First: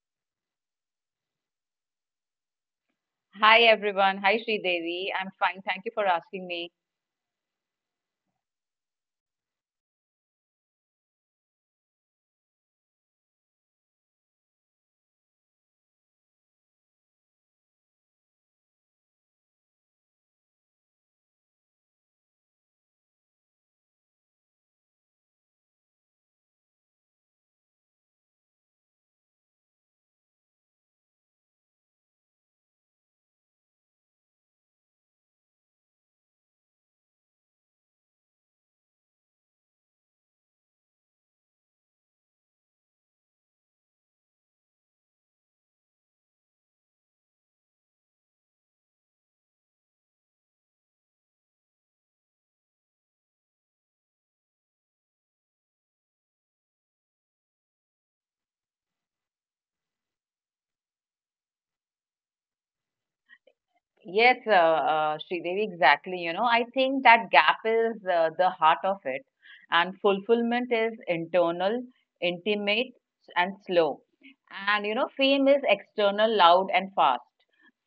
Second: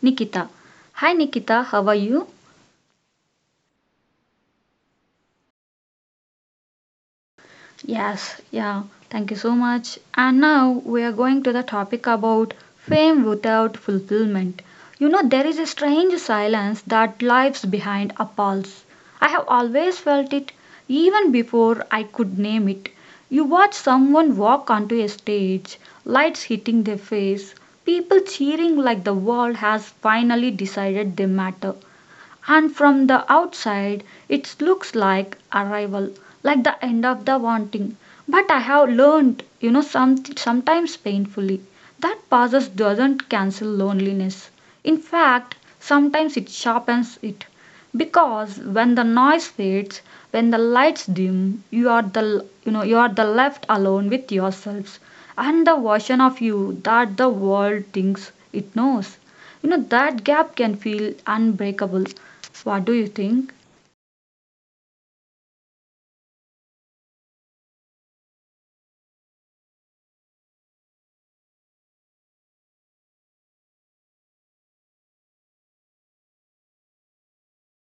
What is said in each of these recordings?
Nikita. Hi Nikita, how are you? Hi everyone. Hi Sridevi. I'm fine. Thank you for asking me. Yes, yeah, thank you so much. And now we are going to the topic about fame without fulfillment. You know, there is a strange silence that lies behind a pulse. I have always felt it even before I could name it. You watch someone walk onto a stage, lights hitting their face, people cheering like the world has finally decided they matter, and from the outside it looks like arrival, like the end of the wanting. But I have learned, you know, sometimes painfully, that pauses doesn't cancel loneliness. In fact, sometimes it sharpens it, because when the noise fades, when the lights dim, you are the you know you are the left alone with yourselves and the version of you that the world thinks it knows. You know that gap can feel unbreakable. What do you think? Yes, Sridevi, exactly. You know, I think that gap is the heart of it. And fulfillment is internal, intimate, and slow. And, you know, fame is external, loud, and fast.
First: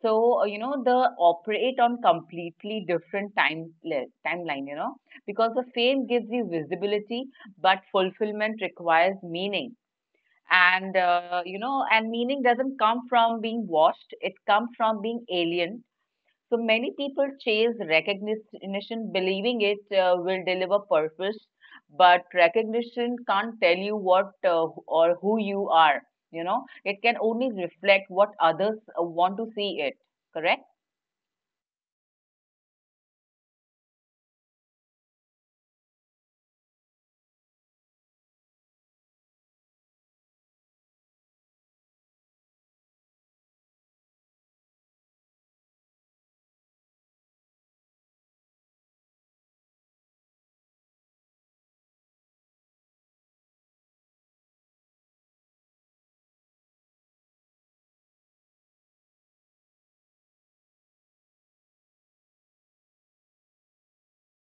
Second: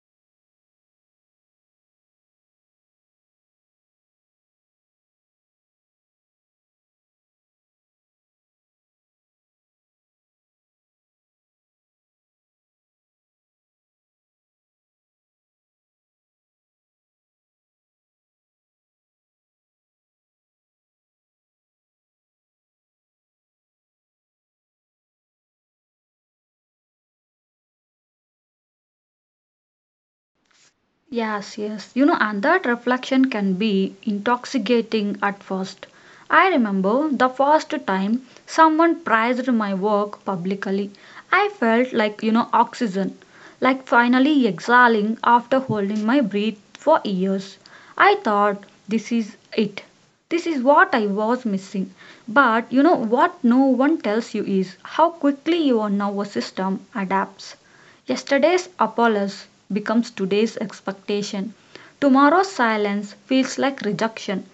So, you know, they operate on completely different timeline, you know, because the fame gives you visibility, but fulfillment requires meaning and you know and meaning doesn't come from being washed, it comes from being alien. So many people chase recognition believing it will deliver purpose, but recognition can't tell you what or who you are. You know, it can only reflect what others want to see it, correct? Yes, yes. You know, and that reflection can be intoxicating at first. I remember the first time someone praised my work publicly. I felt like, you know, oxygen, like finally exhaling after holding my breath for years. I thought, this is it. This is what I was missing. But, you know, what no one tells you is how quickly your nervous system adapts. Yesterday's apology becomes today's expectation. Tomorrow's silence feels like rejection.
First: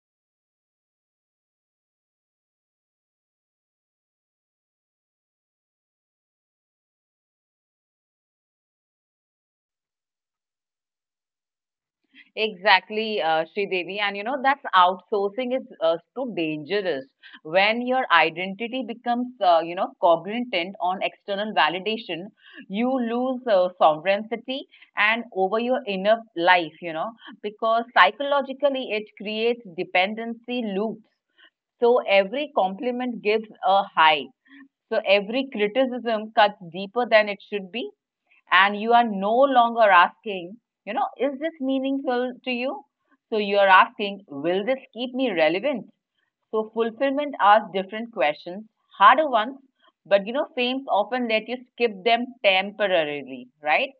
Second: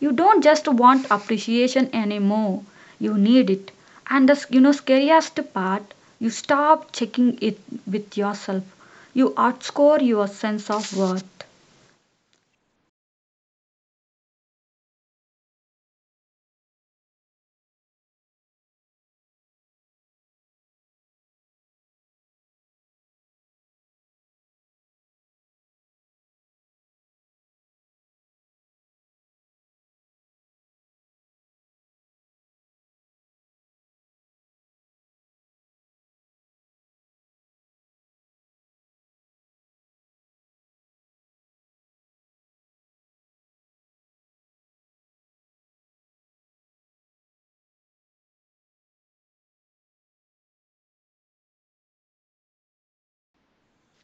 You don't just want appreciation anymore, you need it. And the, you know, scariest part, you stop checking it with yourself. You outscore your sense of worth. Exactly, Devi, and you know, that's outsourcing is too dangerous when your identity becomes, you know, cognizant on external validation. You lose sovereignty and over your inner life, you know, because psychologically it creates dependency loops. So every compliment gives a high. So every criticism cuts deeper than it should be, and you are no longer asking, you know, is this meaningful to you? So you are asking, will this keep me relevant? So fulfillment asks different questions, harder ones, but you know, fames often let you skip them temporarily, right?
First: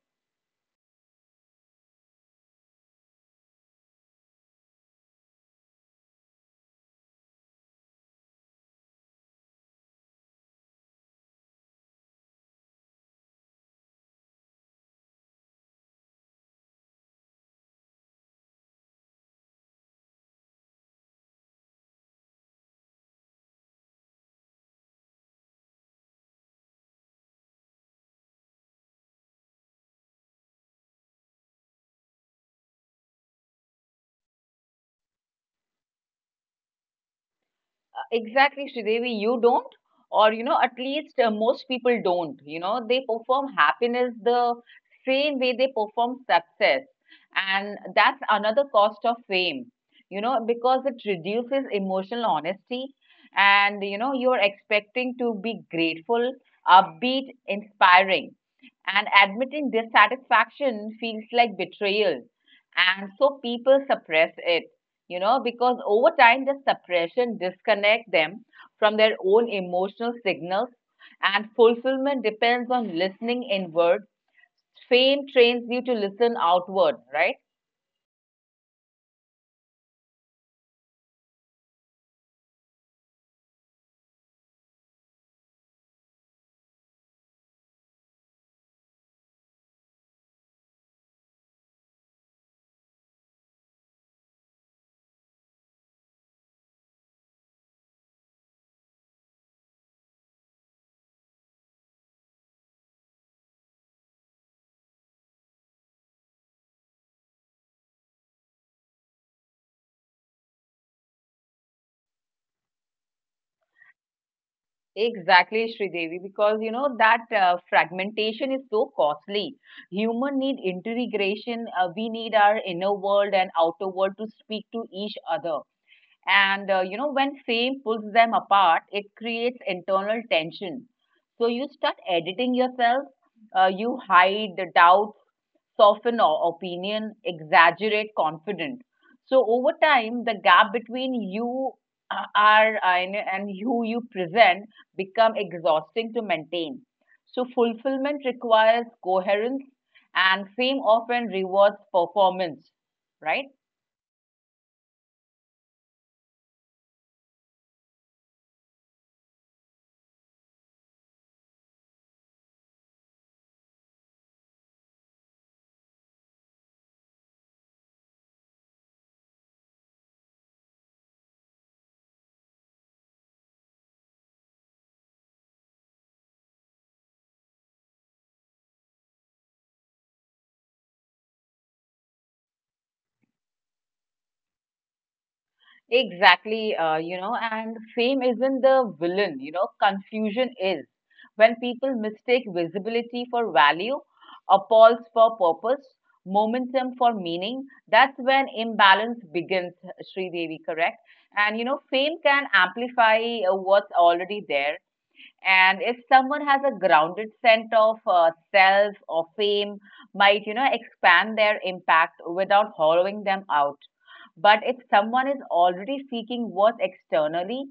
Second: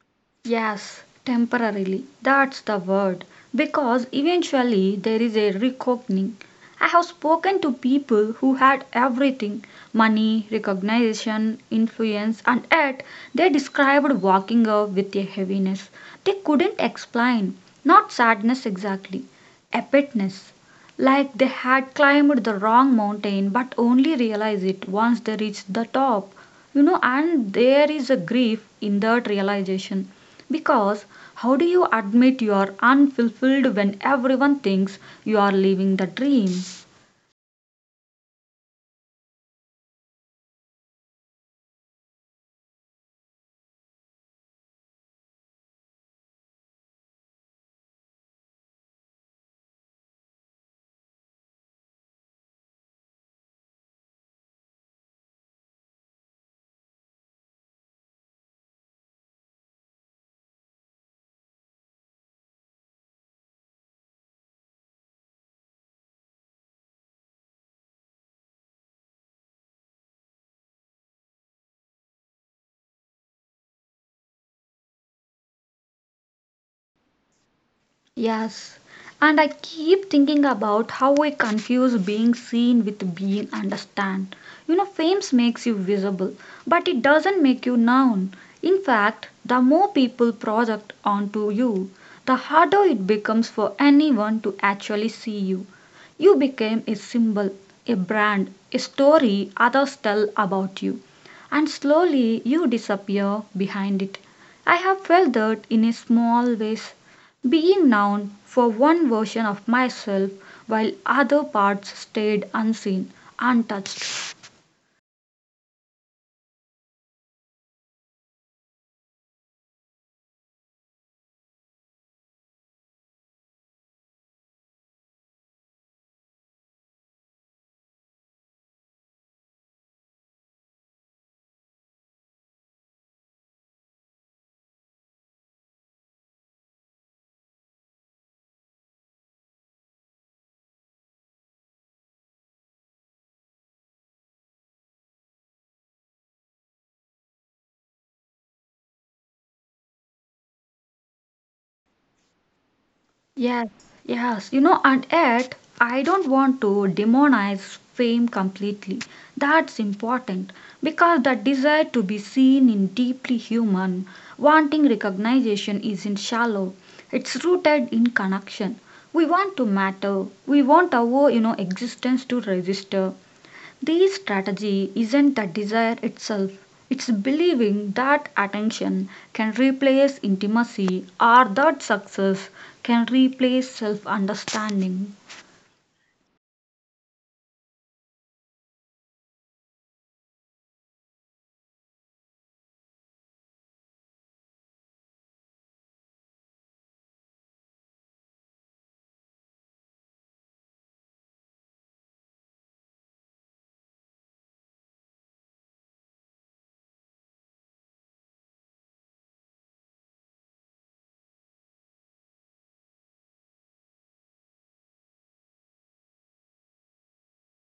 Yes, temporarily. That's the word. Because eventually there is a reckoning. I have spoken to people who had everything: money, recognition, influence, and yet they described walking up with a heaviness they couldn't explain. Not sadness exactly, a petness, like they had climbed the wrong mountain but only realized it once they reached the top. You know, and there is a grief in that realization, because how do you admit you are unfulfilled when everyone thinks you are living the dream? Exactly, Sridevi, you don't, or you know, at least most people don't. You know, they perform happiness the same way they perform success, and that's another cost of fame. You know, because it reduces emotional honesty, and you know, you're expecting to be grateful, upbeat, inspiring, and admitting dissatisfaction feels like betrayal, and so people suppress it, you know, because over time, the suppression disconnect them from their own emotional signals, and fulfillment depends on listening inward. Fame trains you to listen outward, right? Yes, and I keep thinking about how we confuse being seen with being understood. You know, fame makes you visible, but it doesn't make you known. In fact, the more people project onto you, the harder it becomes for anyone to actually see you. You became a symbol, a brand, a story others tell about you, and slowly you disappear behind it. I have felt that in a small ways, being known for one version of myself while other parts stayed unseen, untouched. Exactly, Sridevi, because you know that fragmentation is so costly. Human need integration. We need our inner world and outer world to speak to each other. And you know, when fame pulls them apart, it creates internal tension. So you start editing yourself, you hide the doubts, opinion, exaggerate confidence. So over time, the gap between you and who you present become exhausting to maintain. So fulfillment requires coherence, and fame often rewards performance, right? Yes, yes, you know, and yet I don't want to demonize fame completely. That's important, because the desire to be seen in deeply human, wanting recognition isn't shallow. It's rooted in connection. We want to matter. We want our, you know, existence to register. This strategy isn't the desire itself, it's believing that attention can replace intimacy, or that success can replace self understanding. Exactly, you know, and fame isn't the villain, you know, confusion is. When people mistake visibility for value, a pulse for purpose, momentum for meaning, that's when imbalance begins, Sri Devi, correct? And, you know, fame can amplify what's already there, and if someone has a grounded sense of self or fame might, you know, expand their impact without hollowing them out, but if someone is already seeking worth externally,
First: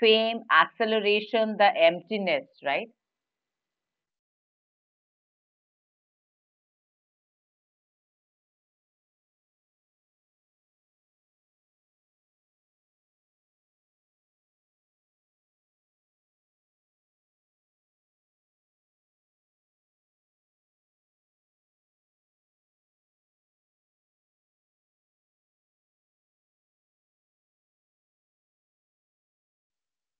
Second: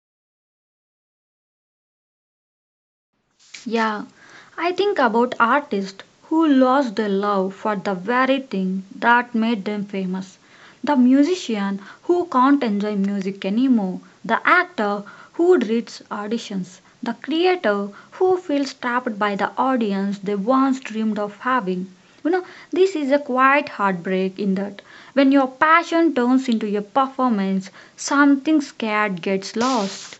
fame acceleration the emptiness, right? Yeah, I think about artists who lost their love for the very thing that made them famous. The musician who can't enjoy music anymore, the actor who dreads auditions, the creator who feels trapped by the audience they once dreamed of having. You know, this is a quiet heartbreak in that when your passion turns into a performance, something scared gets lost.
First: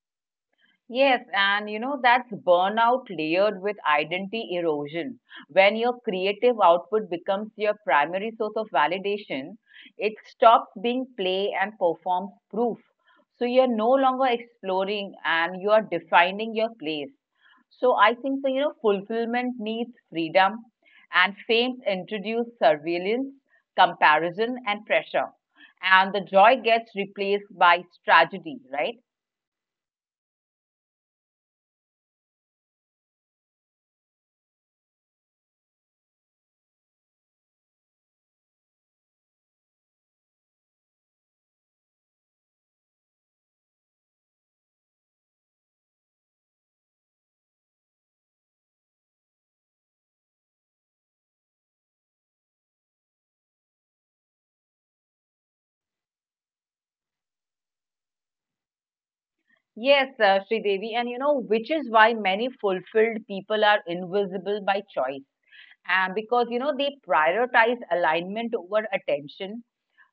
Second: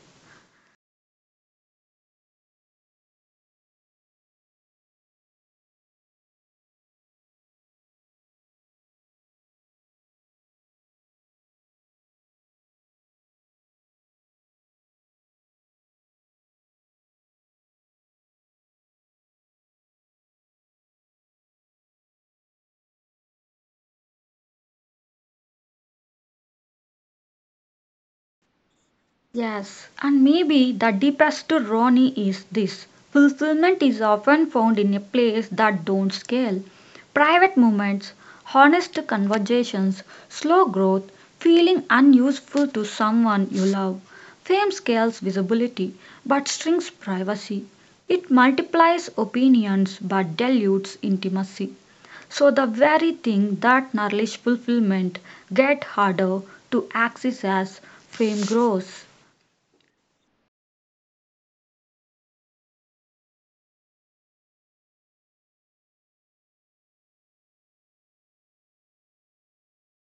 Yes, and you know, that's burnout layered with identity erosion. When your creative output becomes your primary source of validation, it stops being play and performs proof. So you're no longer exploring and you are defining your place. So I think so, you know, fulfillment needs freedom and fame introduces surveillance, comparison, and pressure. And the joy gets replaced by tragedy, right? Yes, and maybe the deepest irony is this: fulfillment is often found in a place that don't scale. Private moments, honest conversations, slow growth, feeling unuseful to someone you love. Fame scales visibility but shrinks privacy. It multiplies opinions but dilutes intimacy. So the very thing that nourishes fulfillment get harder to access as fame grows. Yes, Devi, and you know, which is why many fulfilled people are invisible by choice. And because, you know, they prioritize alignment over attention,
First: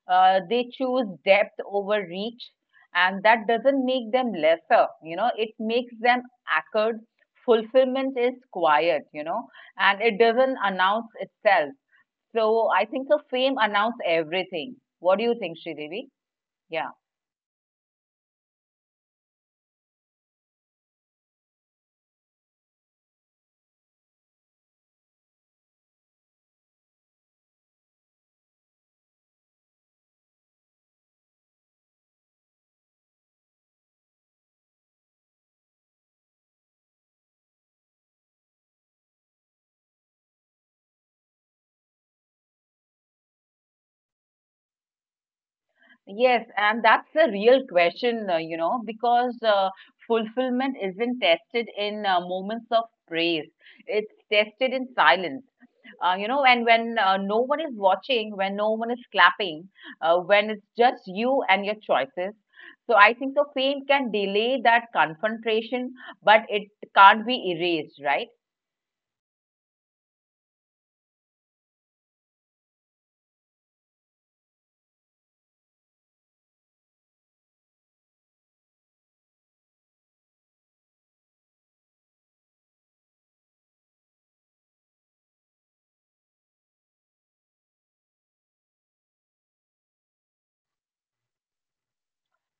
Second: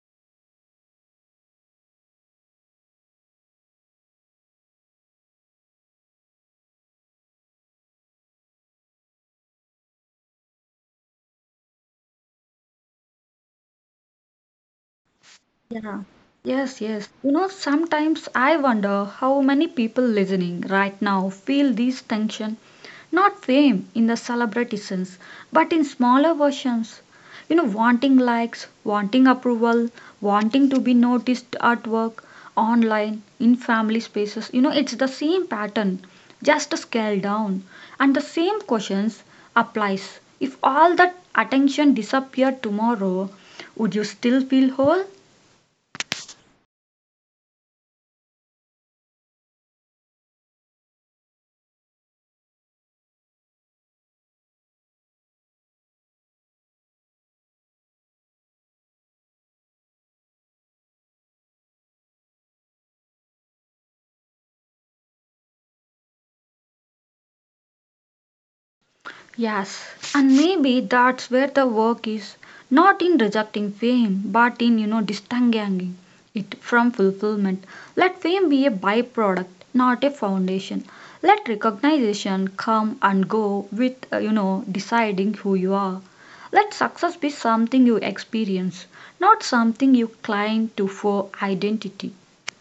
they choose depth over reach, and that doesn't make them lesser, you know, it makes them anchored. Fulfillment is quiet, you know, and it doesn't announce itself. So I think the fame announces everything. What do you think, Yeah. Devi? Yes, Yeah. yes. You know, sometimes I wonder how many people listening right now feel this tension, not fame in the celebrity sense, but in smaller versions. You know, wanting likes, wanting approval, wanting to be noticed at work, online, in family spaces. You know, it's the same pattern, just scaled down. And the same questions applies. If all that attention disappeared tomorrow, would you still feel whole? Yes, and that's the real question, you know, because fulfillment isn't tested in moments of praise. It's tested in silence. You know, and when no one is watching, when no one is clapping, when it's just you and your choices. So I think the pain can delay that confrontation, but it can't be erased, right? Yes, and maybe that's where the work is, not in rejecting fame, but in, you know, distinguishing it from fulfillment. Let fame be a byproduct, not a foundation. Let recognition come and go with, you know, deciding who you are. Let success be something you experience, not something you cling to for identity.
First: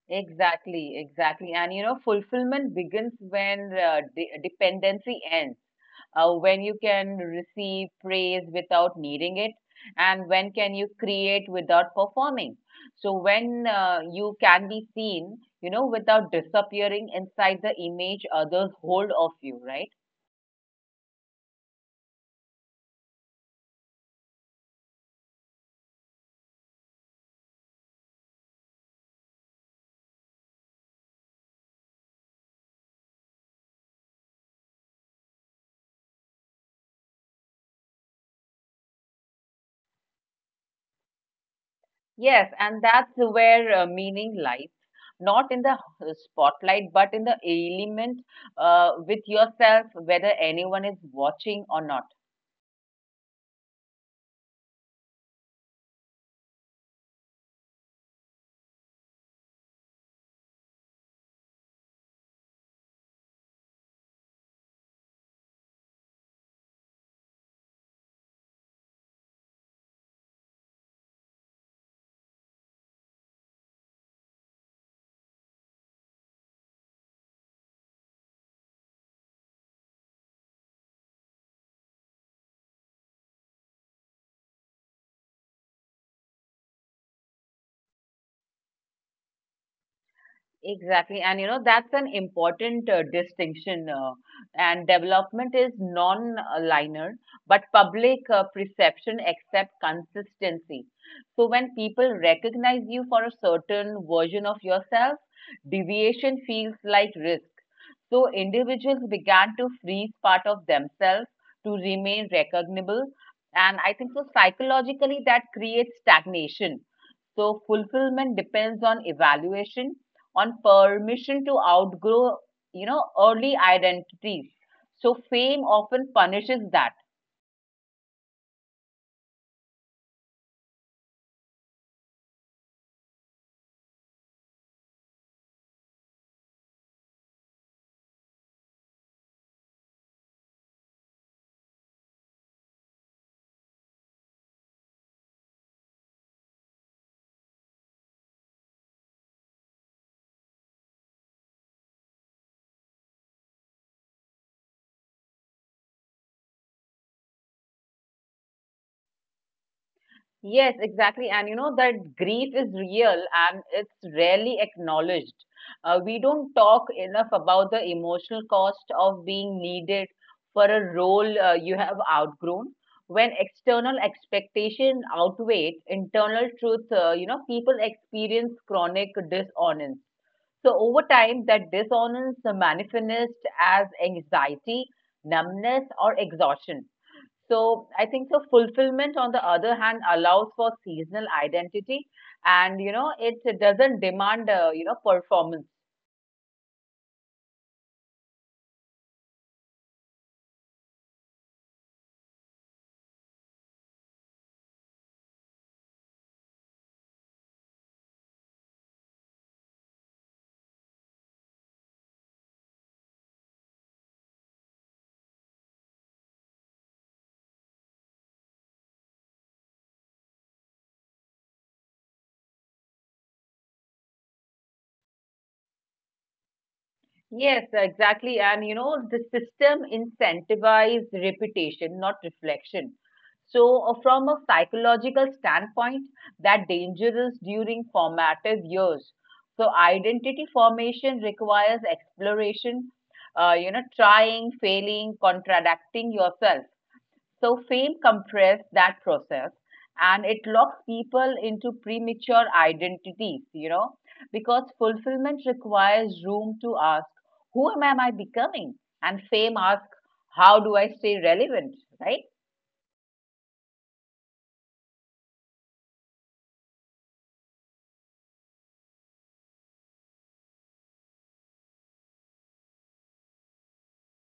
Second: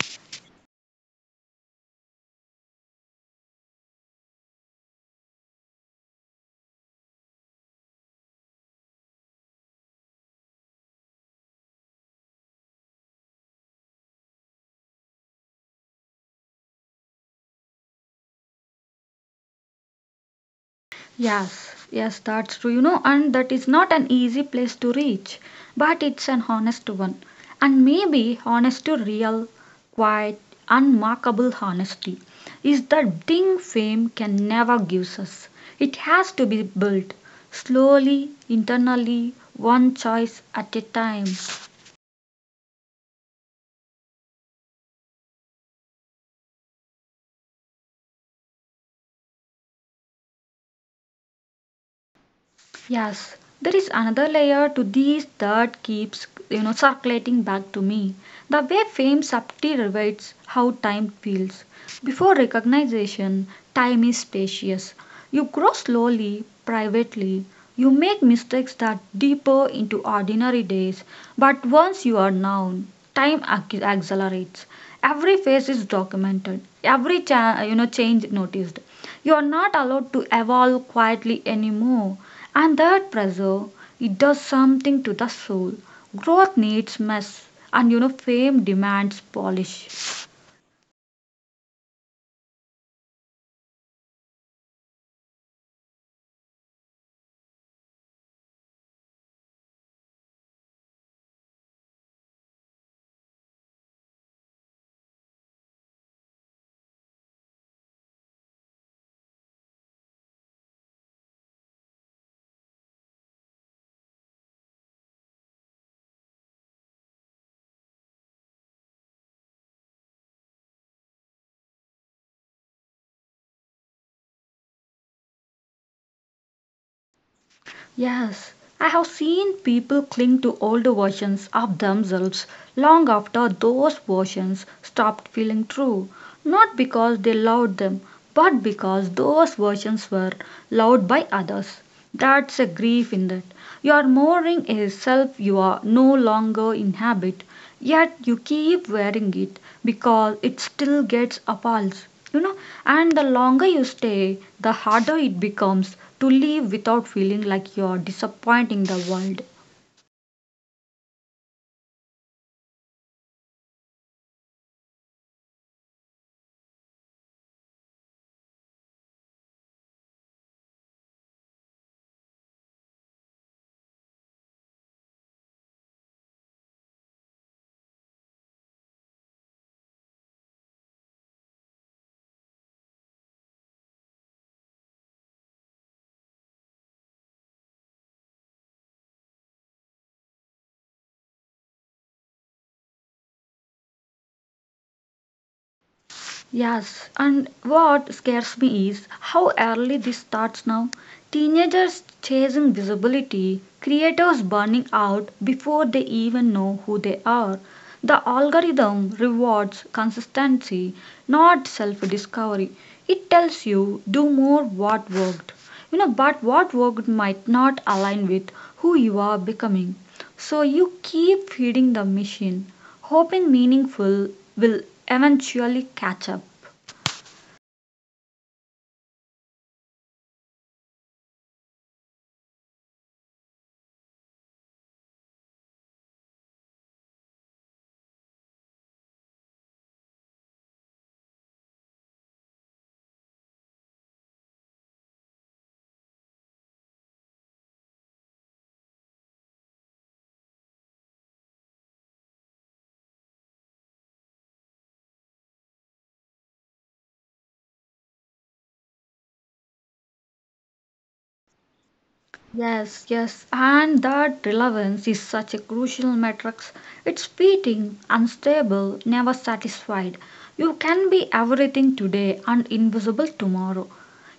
Exactly, exactly. And you know, fulfillment begins when dependency ends, when you can receive praise without needing it, and when can you create without performing, so when you can be seen, you know, without disappearing inside the image others hold of you, right? Yes, yes, that's true, you know, and that is not an easy place to reach, but it's an honest one. And maybe honest to real, quiet, unmarkable honesty is the thing fame can never give us. It has to be built slowly, internally, one choice at a time. Yes, and that's where meaning lies, not in the spotlight but in the element with yourself, whether anyone is watching or not. Yes, there is another layer to these that keeps, you know, circulating back to me. The way fame subtly rewrites how time feels. Before recognition, time is spacious. You grow slowly, privately. You make mistakes that deeper into ordinary days. But once you are known, time accelerates. Every phase is documented. Every you know, change noticed. You are not allowed to evolve quietly anymore, and that pressure, it does something to the soul. Growth needs mess, and you know fame demands polish. Exactly. And you know, that's an important distinction. And development is non linear, but public perception accepts consistency. So when people recognize you for a certain version of yourself, deviation feels like risk. So individuals began to freeze part of themselves to remain recognizable. And I think so psychologically that creates stagnation, so fulfillment depends on evaluation, on permission to outgrow, you know, early identities. So fame often punishes that. Yes, I have seen people cling to older versions of themselves long after those versions stopped feeling true, not because they loved them, but because those versions were loved by others. That's a grief in that. Your mourning is self you are no longer inhabit, yet you keep wearing it because it still gets a pulse. You know, and the longer you stay, the harder it becomes to leave without feeling like you're disappointing the world. Yes, exactly. And you know that grief is real and it's rarely acknowledged. We don't talk enough about the emotional cost of being needed for a role you have outgrown. When external expectation outweigh internal truth, you know, people experience chronic dishonest. So over time, that dissonance manifests as anxiety, numbness, or exhaustion. So I think so fulfillment, on the other hand, allows for seasonal identity, and you know it doesn't demand performance. Yes, and what scares me is how early this starts now. Teenagers chasing visibility, creators burning out before they even know who they are. The algorithm rewards consistency, not self discovery. It tells you do more what worked. You know, but what worked might not align with who you are becoming. So you keep feeding the machine, hoping meaningful will eventually catch up. Yes, exactly. And you know, the system incentivizes reputation, not reflection. So, from a psychological standpoint, that dangerous during formative years. So, identity formation requires exploration, you know, trying, failing, contradicting yourself. So fame compressed that process and it locks people into premature identities, you know, because fulfillment requires room to ask, who am I becoming? And fame asks, how do I stay relevant, right? Yes, yes, and that relevance is such a crucial metric. It's fleeting, unstable, never satisfied. You can be everything today and invisible tomorrow.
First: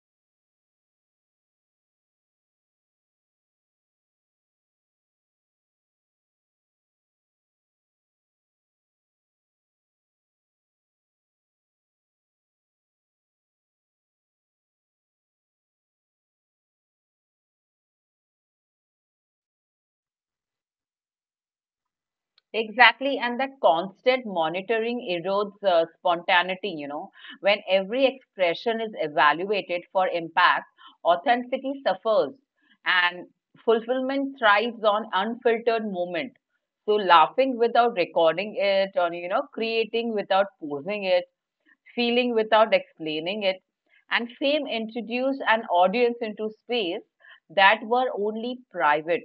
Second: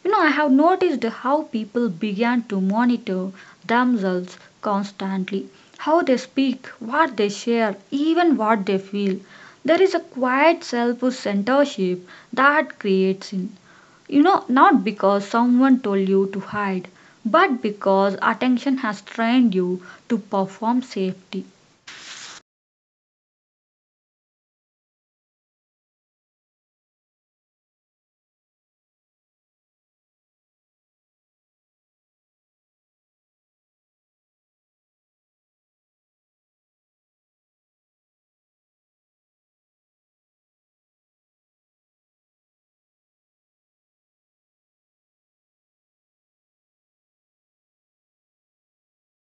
You know, I have noticed how people began to monitor themselves constantly, how they speak, what they share, even what they feel. There is a quiet self centership that creates in. You know, not because someone told you to hide, but because attention has trained you to perform safety. Exactly, and that constant monitoring erodes spontaneity, you know. When every expression is evaluated for impact, authenticity suffers and fulfillment thrives on unfiltered moment. So laughing without recording it, or, you know, creating without posing it, feeling without explaining it, and fame introduced an audience into space that were only private.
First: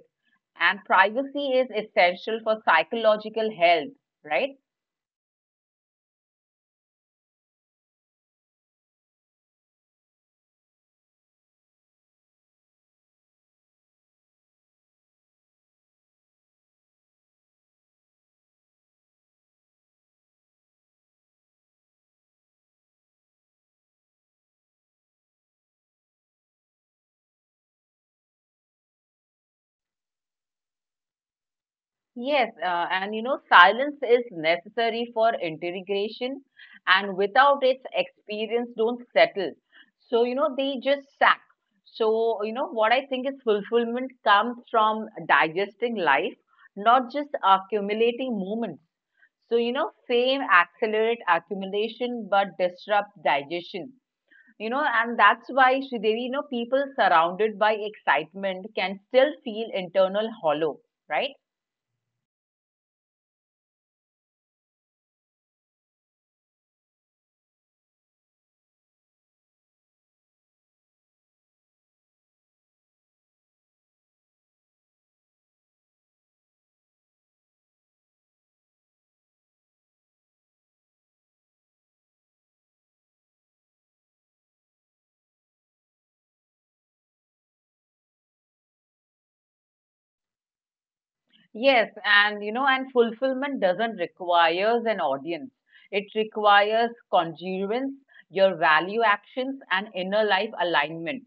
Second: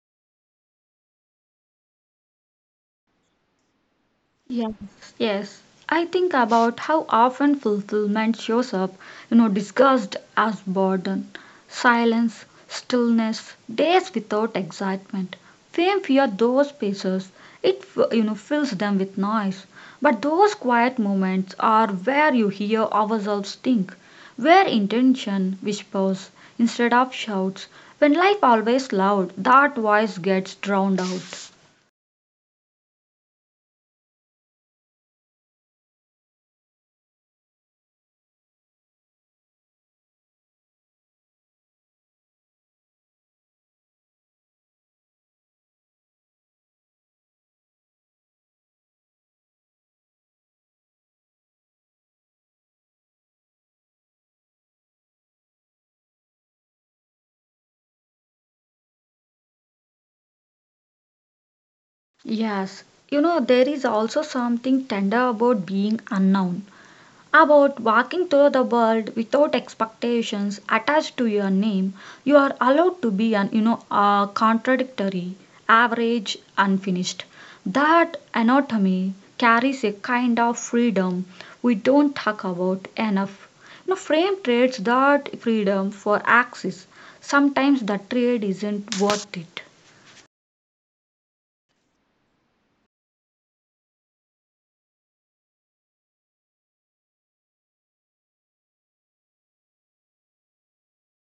And privacy is essential for psychological health, right? Yes, yes. I think about how often fulfillment shows up, you know, discussed as burden, silence, stillness, days without excitement. Fame fear those spaces. It, you know, fills them with noise. But those quiet moments are where you hear ourselves think, where intention whispers instead of shouts. When life always loud, that voice gets drowned out. Yes, and you know, silence is necessary for integration, and without it, experience don't settle. So, you know, they just sack. So, you know, what I think is fulfillment comes from digesting life, not just accumulating moments. So, you know, fame accelerate accumulation but disrupt digestion. You know, and that's why Sridevi, you know, people surrounded by excitement can still feel internal hollow, right? Yes, you know, there is also something tender about being unknown, about walking through the world without expectations attached to your name. You are allowed to be an, you know, contradictory, average, unfinished. That anatomy carries a kind of freedom we don't talk about enough. You know, frame trades that freedom for axis. Sometimes the trade isn't worth it. Yes, and you know, and fulfillment doesn't requires an audience. It requires congruence, your value actions, and inner life alignment.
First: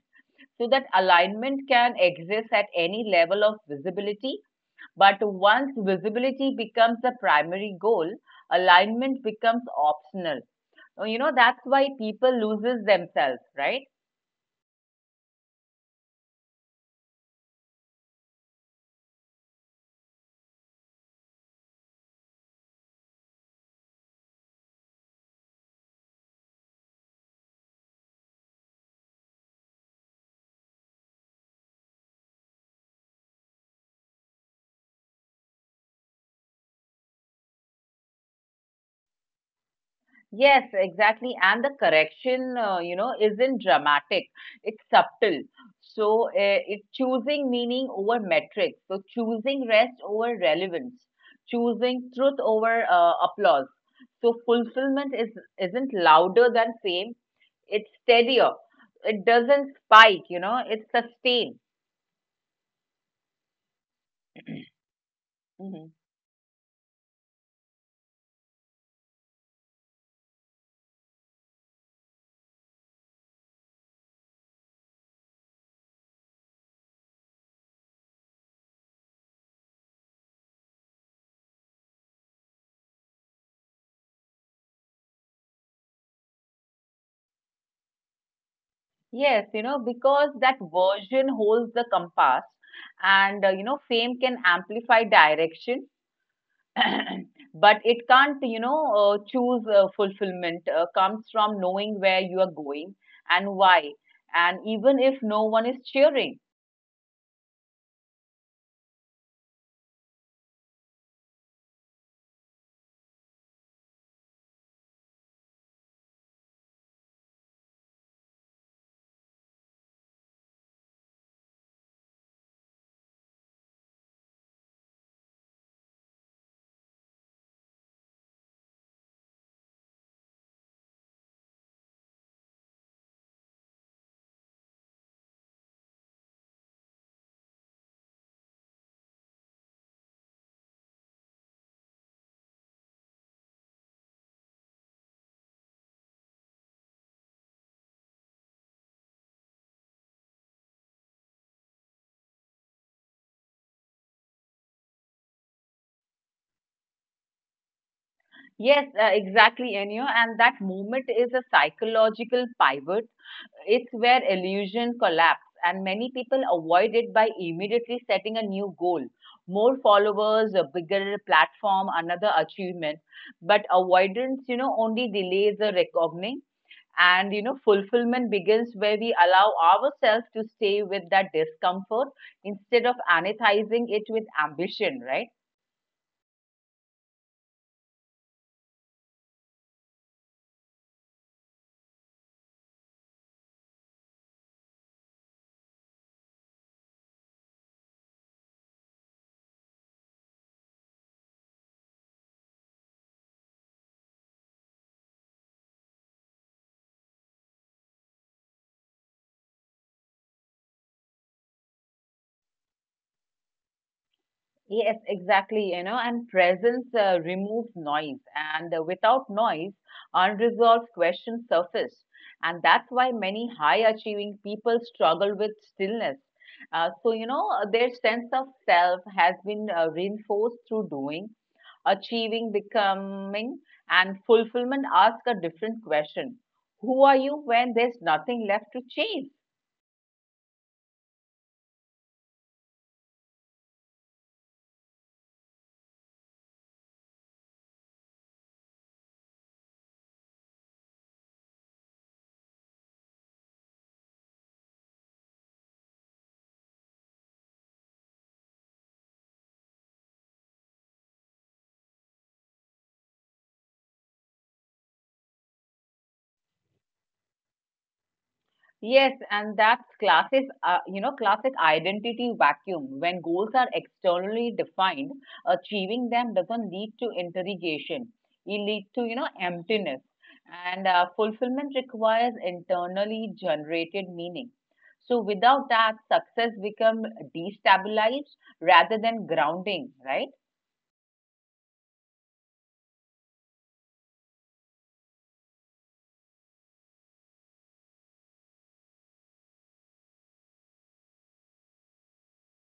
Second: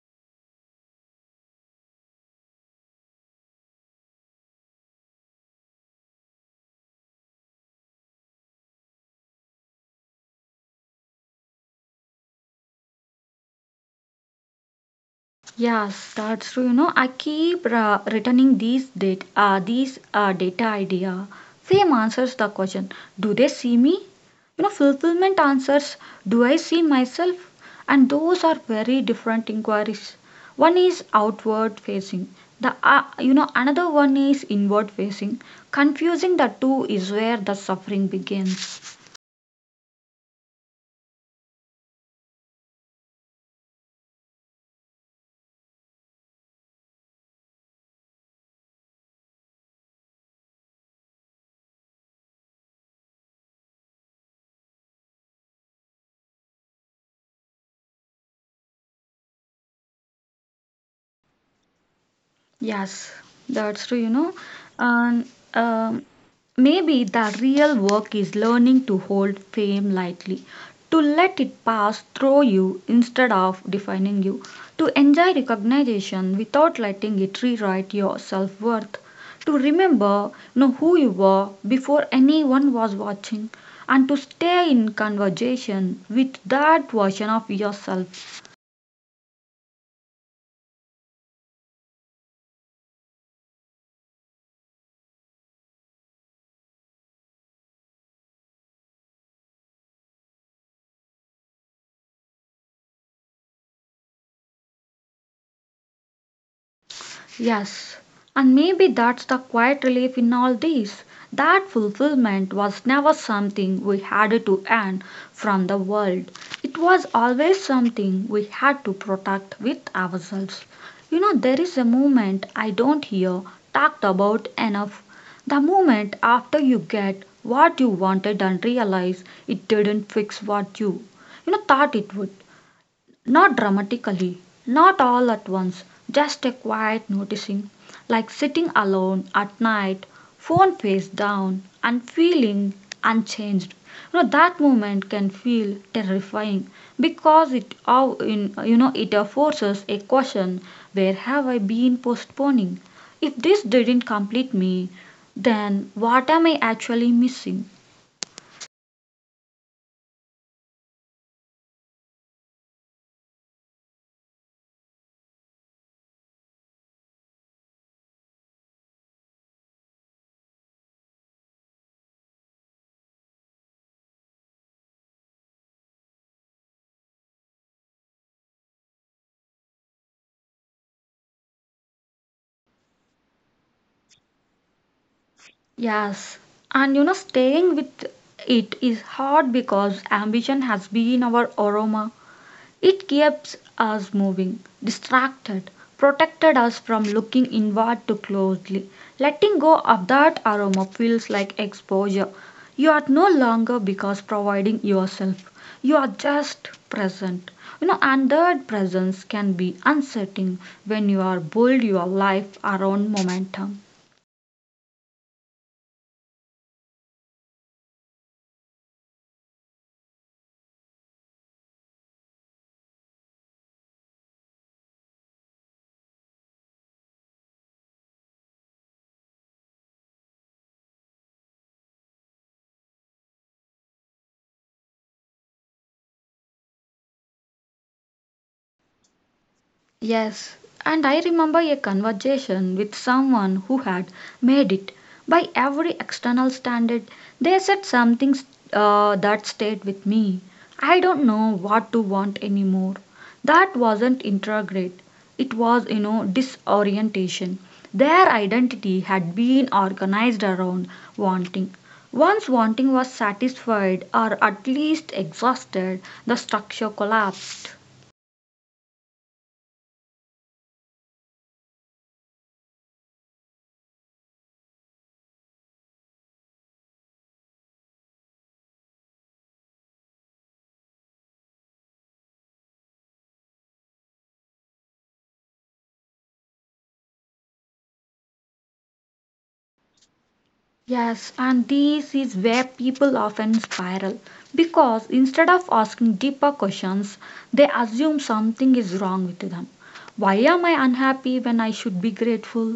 So that alignment can exist at any level of visibility. But once visibility becomes a primary goal, alignment becomes optional. You know, that's why people loses themselves, right? Yes, that's true. You know, I keep returning these data idea. Fame answers the question: do they see me? You know, fulfillment answers: do I see myself? And those are very different inquiries. One is outward facing. The, you know, another one is inward facing. Confusing the two is where the suffering begins. Yes, exactly. And the correction, you know, isn't dramatic. It's subtle. So it choosing meaning over metrics. So choosing rest over relevance. Choosing truth over applause. So fulfillment is isn't louder than fame. It's steadier. It doesn't spike. You know, it's sustained. Yes, that's true, you know. And Hmm. um, maybe the real work is learning to hold fame lightly, to let it pass through you instead of defining you, to enjoy recognition without letting it rewrite your self worth, to remember, you know, who you were before anyone was watching, and to stay in conversation with that version of yourself. Yes, you know, because that version holds the compass, and you know, fame can amplify direction but it can't, you know, choose fulfillment comes from knowing where you are going and why, and even if no one is cheering. Yes, and maybe that's the quiet relief in all this. That fulfillment was never something we had to earn from the world. It was always something we had to protect with ourselves. You know, there is a movement I don't hear talked about enough. The moment after you get what you wanted and realize it didn't fix what you know, thought it would. Not dramatically, not all at once, just a quiet noticing, like sitting alone at night, phone face down, and feeling unchanged. You know, that moment can feel terrifying because it how in, you know, it forces a question: where have I been postponing? If this didn't complete me, then what am I actually missing? Yes, exactly, Enyo. And that moment is a psychological pivot. It's where illusion collapse, and many people avoid it by immediately setting a new goal. More followers, a bigger platform, another achievement. But avoidance, you know, only delays the reckoning, and you know fulfillment begins where we allow ourselves to stay with that discomfort instead of anethizing it with ambition, right? Yes, and you know, staying with it is hard because ambition has been our aroma. It keeps us moving, distracted, protected us from looking inward too closely. Letting go of that aroma feels like exposure. You are no longer because providing yourself. You are just present. You know, and that presence can be unsettling when you are build your life around momentum. Yes, exactly, you know, and presence removes noise, and without noise, unresolved questions surface. And that's why many high achieving people struggle with stillness. So, you know, their sense of self has been reinforced through doing, achieving, becoming, and fulfillment ask a different question. Who are you when there's nothing left to chase? Yes, and I remember a conversation with someone who had made it. By every external standard, they said something that stayed with me. I don't know what to want anymore. That wasn't integrate. It was, disorientation. Their identity had been organized around wanting. Once wanting was satisfied or at least exhausted, the structure collapsed. Yes, and that's classic, you know, classic identity vacuum. When goals are externally defined, achieving them doesn't lead to interrogation. It leads to, you know, emptiness. And fulfillment requires internally generated meaning. So without that, success becomes destabilized rather than grounding, right? Yes, and this is where people often spiral because instead of asking deeper questions, they assume something is wrong with them. Why am I unhappy when I should be grateful?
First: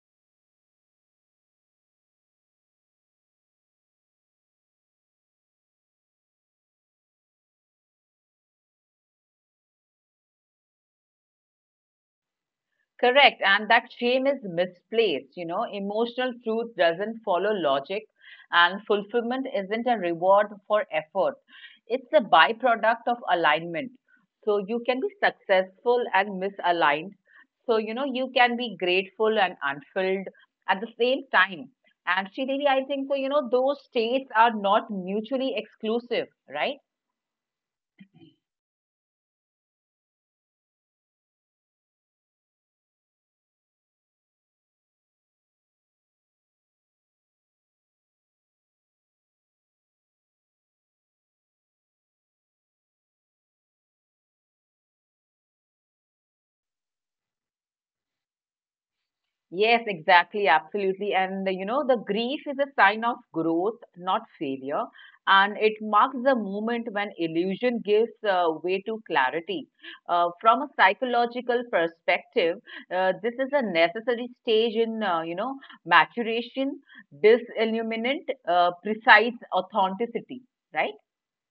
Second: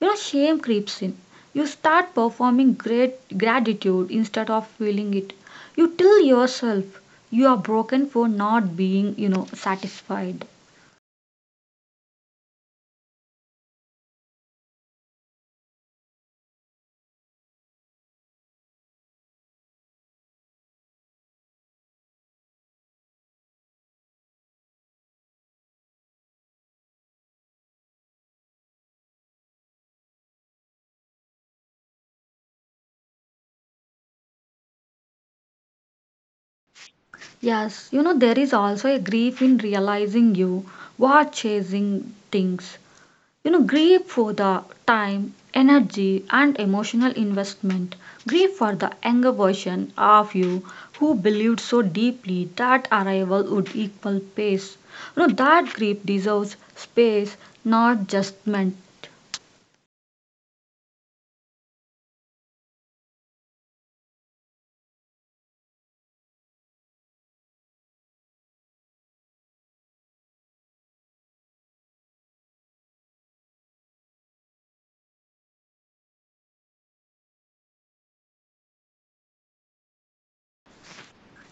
You know, shame creeps in. You start performing great gratitude instead of feeling it. You tell yourself you are broken for not being, satisfied. Correct. And that shame is misplaced. You know, emotional truth doesn't follow logic, and fulfillment isn't a reward for effort. It's a byproduct of alignment. So you can be successful and misaligned. So, you know, you can be grateful and unfilled at the same time. And Sridevi, I think so, you know, those states are not mutually exclusive, right? Yes, you know, there is also a grief in realizing you were chasing things. You know, grieve for the time, energy, and emotional investment. Grieve for the younger version of you who believed so deeply that arrival would equal pace. You know, that grief deserves space, not judgment. Yes, exactly, absolutely. And you know, the grief is a sign of growth, not failure. And it marks the moment when illusion gives way to clarity. From a psychological perspective, this is a necessary stage in, you know, maturation, disilluminant, precise authenticity, right?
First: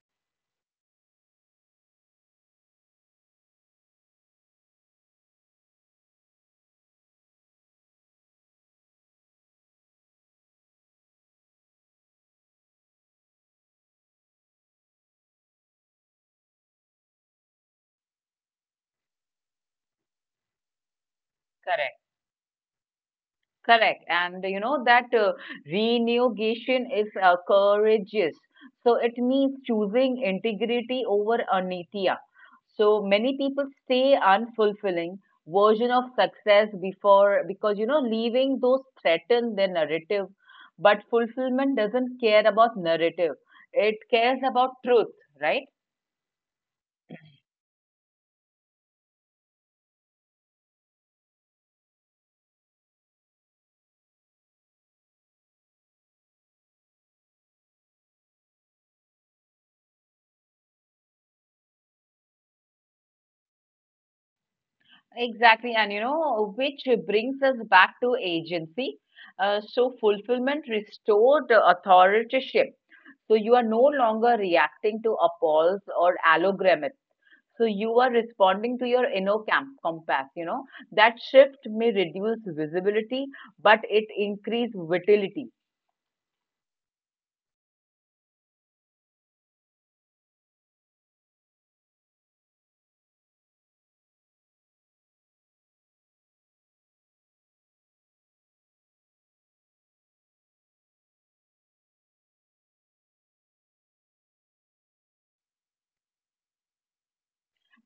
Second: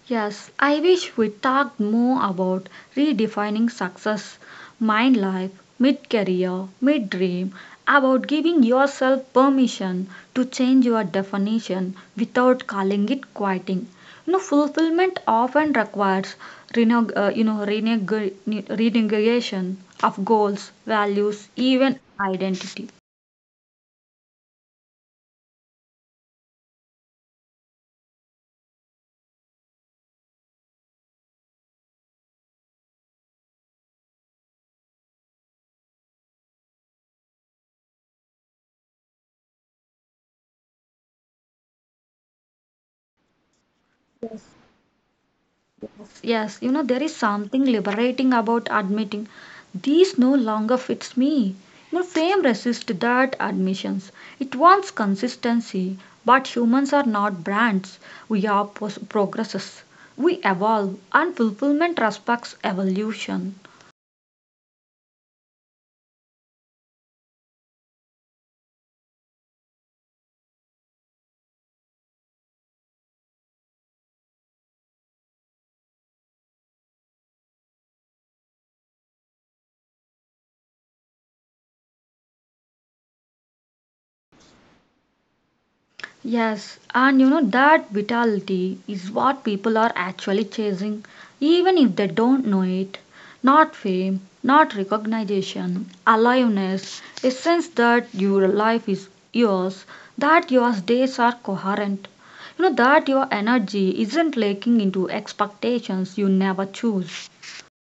Yes, I wish we talked more about redefining success, mind life, mid career, mid dream, about giving yourself permission to change your definition without calling it quitting. You know, fulfillment often requires renegation of goals, values, Correct. even identity. Correct. And you know that renegotiation is courageous. So it means choosing integrity over anitia. So many people stay unfulfilling version of success before because leaving those threaten their narrative. But fulfillment doesn't care about narrative. It cares about truth, right? Yes, you know, there is something liberating about admitting these no longer fits me. You know, fame resists that admissions. It wants consistency, but humans are not brands. Progresses. We evolve, and fulfillment respects evolution. Exactly. And which brings us back to agency. So fulfillment restored authorship. So you are no longer reacting to appalls or allograms. So you are responding to your inner compass, That shift may reduce visibility, but it increase vitality. Yes, and that vitality is what people are actually chasing, even if they don't know it. Not fame, not recognition, aliveness, a sense that your life is yours, that your days are coherent. That your energy isn't lacking into expectations you never choose.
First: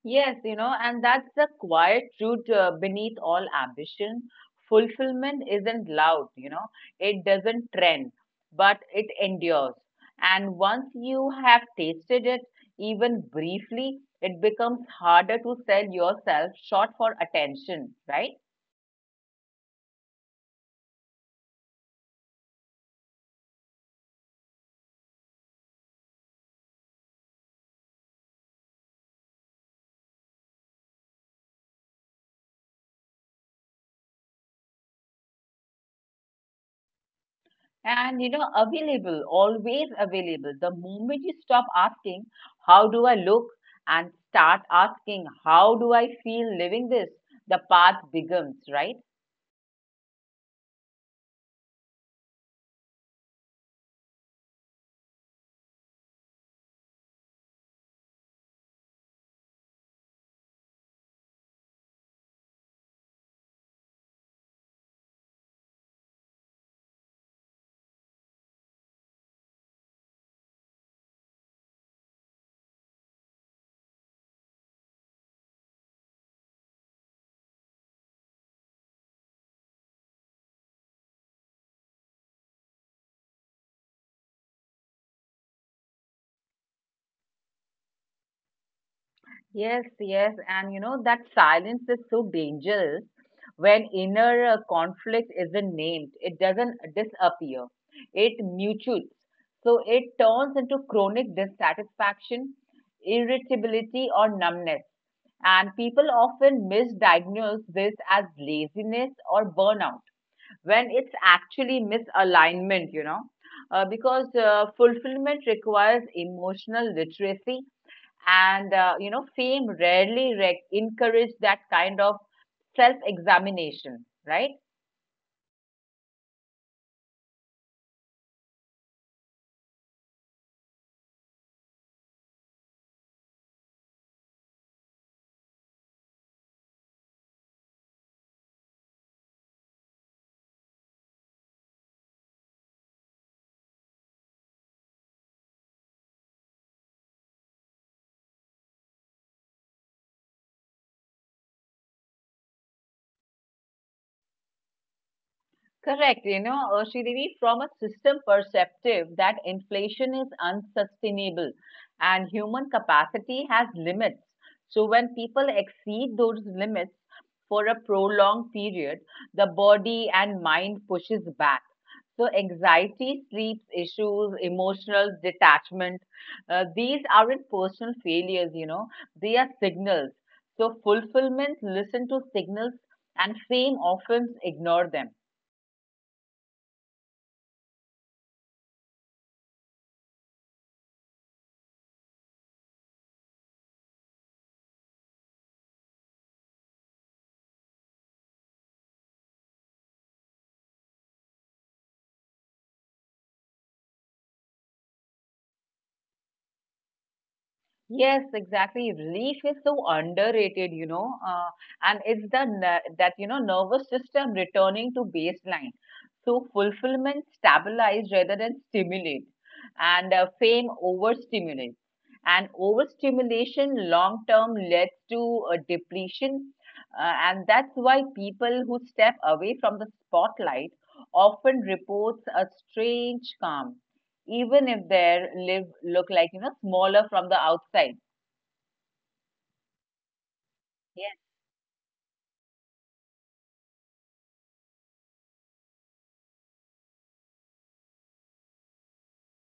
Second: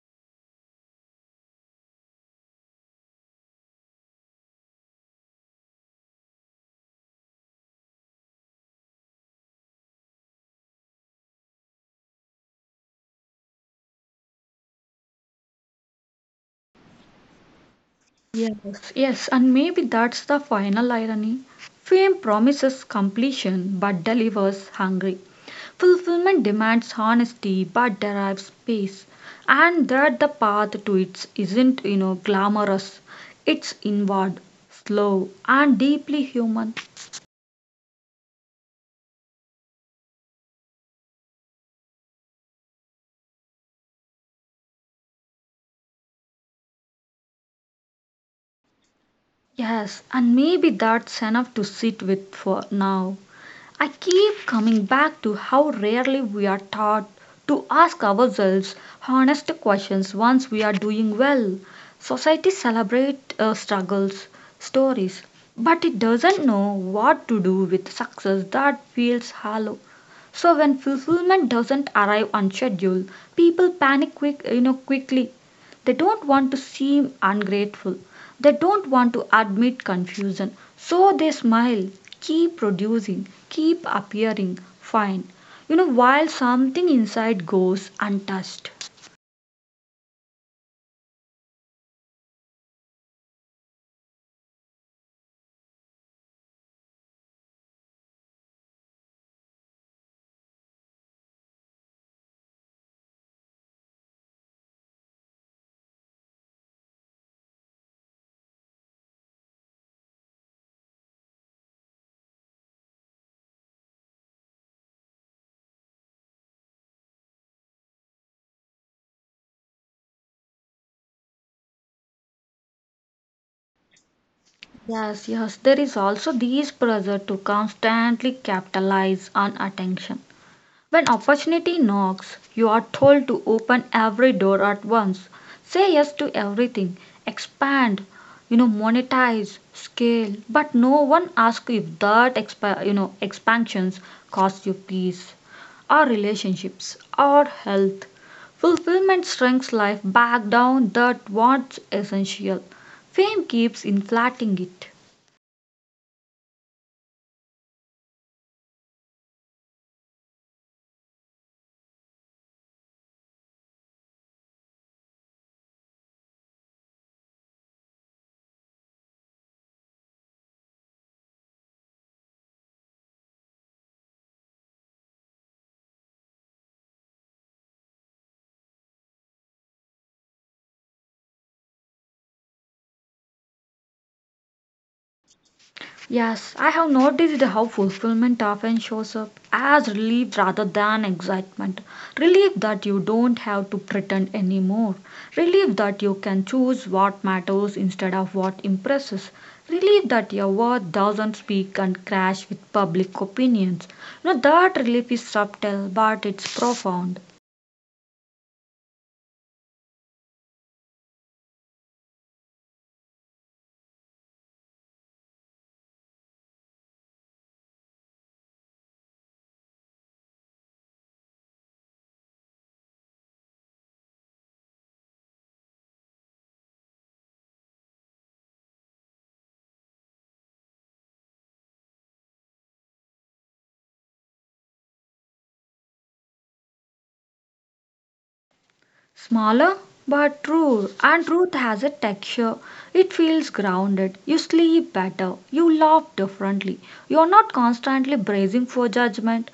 Yes, and that's the quiet truth beneath all ambition. Fulfillment isn't loud, it doesn't trend, but it endures. And once you have tasted it, even briefly, it becomes harder to sell yourself short for attention, right? Yes, and maybe that's the final irony. Fame promises completion but delivers hungry. Fulfillment demands honesty but derives peace. And that the path to it isn't glamorous. It's inward, slow, and deeply human. And, available, always available. The moment you stop asking, how do I look? And start asking, how do I feel living this? The path begins, right? Yes, and maybe that's enough to sit with for now. I keep coming back to how rarely we are taught to ask ourselves honest questions once we are doing well. Society celebrates struggles, stories, but it doesn't know what to do with success that feels hollow. So when fulfillment doesn't arrive on schedule, people panic quickly. They don't want to seem ungrateful. They don't want to admit confusion. So they smile, keep producing, keep appearing fine. You know, while something inside goes untouched. Yes, yes, and that silence is so dangerous when inner conflict isn't named. It doesn't disappear. It mutates. So it turns into chronic dissatisfaction, irritability, or numbness. And people often misdiagnose this as laziness or burnout when it's actually misalignment, because fulfillment requires emotional literacy and fame rarely encourage that kind of self examination, right? Yes, yes, there is also this pressure to constantly capitalize on attention. When opportunity knocks, you are told to open every door at once. Say yes to everything. Expand, monetize, scale. But no one asks if that expansions cost you peace, or relationships, or health. Fulfillment shrinks life back down that what's essential. Fame keeps inflating it. Correct, Sridevi, from a system perspective, that inflation is unsustainable and human capacity has limits. So, when people exceed those limits for a prolonged period, the body and mind pushes back. So, anxiety, sleep issues, emotional detachment, these aren't personal failures, they are signals. So, fulfillment, listen to signals, and fame often ignore them. Yes, I have noticed how fulfillment often shows up as relief rather than excitement. Relief that you don't have to pretend anymore. Relief that you can choose what matters instead of what impresses. Relief that your word doesn't speak and crash with public opinions. You know, that relief is subtle but it's profound. Yes, exactly. Relief is so underrated, and it's the that nervous system returning to baseline. So fulfillment stabilize rather than stimulate, and fame overstimulates. And overstimulation long term leads to depletion, and that's why people who step away from the spotlight often reports a strange calm, even if their live look like smaller from the outside. Smaller but true, Yes, and truth has a texture. It feels grounded. You sleep better. You laugh differently. You're not constantly bracing for judgment.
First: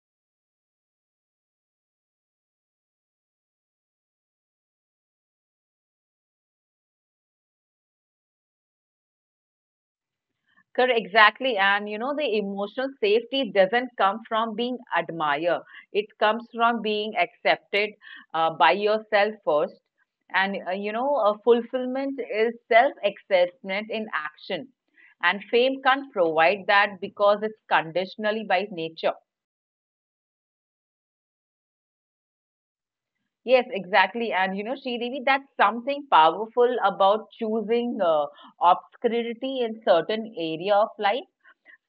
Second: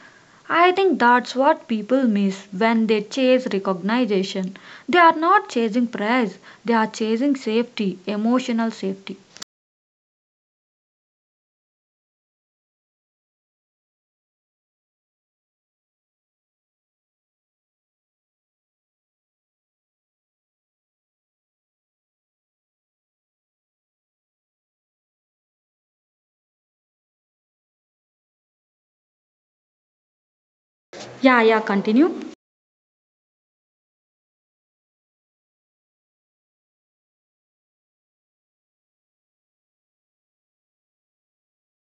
I think that's what people miss when they chase recognition. They are not chasing praise, they are chasing safety, emotional safety. correct, exactly. And the emotional safety doesn't come from being admired. It comes from being accepted by yourself first. And fulfillment is self-acceptance in action. And fame can't provide that because it's conditionally by nature. Yeah, yeah, continue. Yes, exactly. And Sridevi, that's something powerful about choosing obscurity in certain area of life.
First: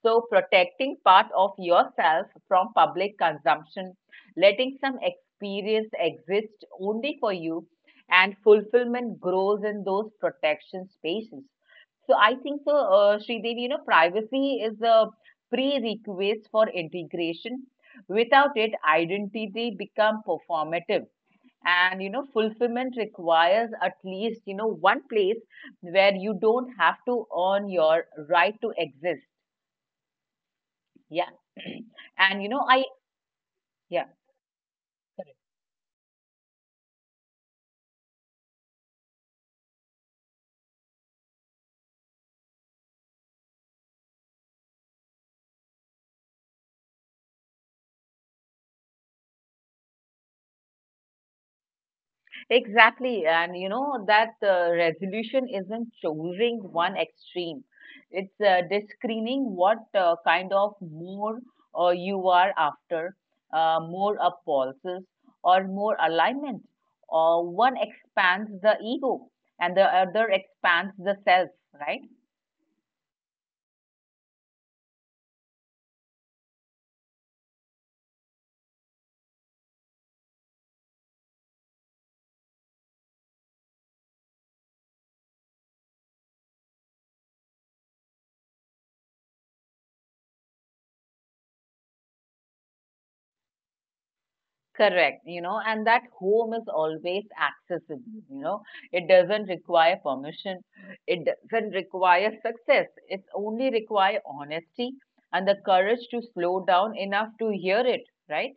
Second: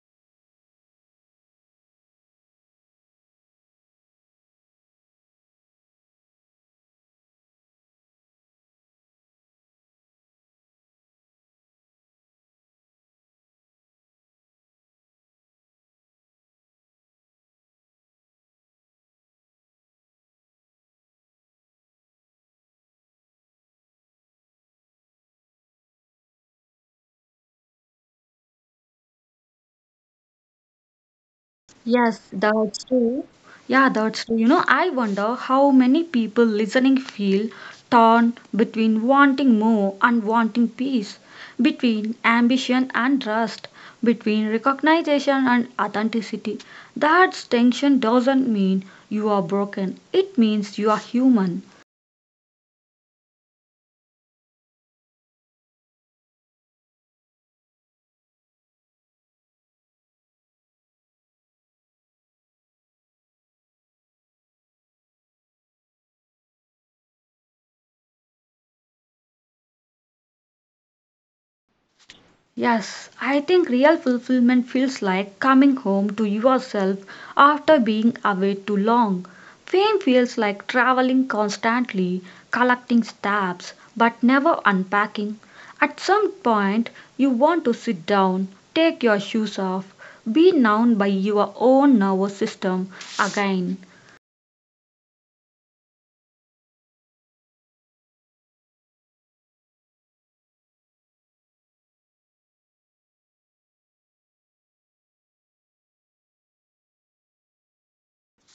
So, protecting part of yourself from public consumption, letting some experience exist only for you, and fulfillment grows in those protection spaces. So, I think so, Sridevi, privacy is a prerequisite for integration. Without it, identity become performative and fulfillment requires at least one place where you don't have to earn your right to exist, yeah. Yes, And that's true. Yeah, yeah, that's true. You know, I wonder how many people listening feel torn between wanting more and wanting peace, between ambition and trust, between recognition and authenticity. That tension doesn't mean you are broken, it means you are human. exactly. And that resolution isn't choosing one extreme, it's discerning what kind of more you are after, more impulses or more alignment. One expands the ego and the other expands the self, right? Yes, I think real fulfillment feels like coming home to yourself after being away too long. Fame feels like traveling constantly, collecting stamps, but never unpacking. At some point, you want to sit down, take your shoes off, be known by your own nervous system again. Correct, and that home is always accessible, you know. It doesn't require permission, it doesn't require success. It only requires honesty and the courage to slow down enough to hear it, right?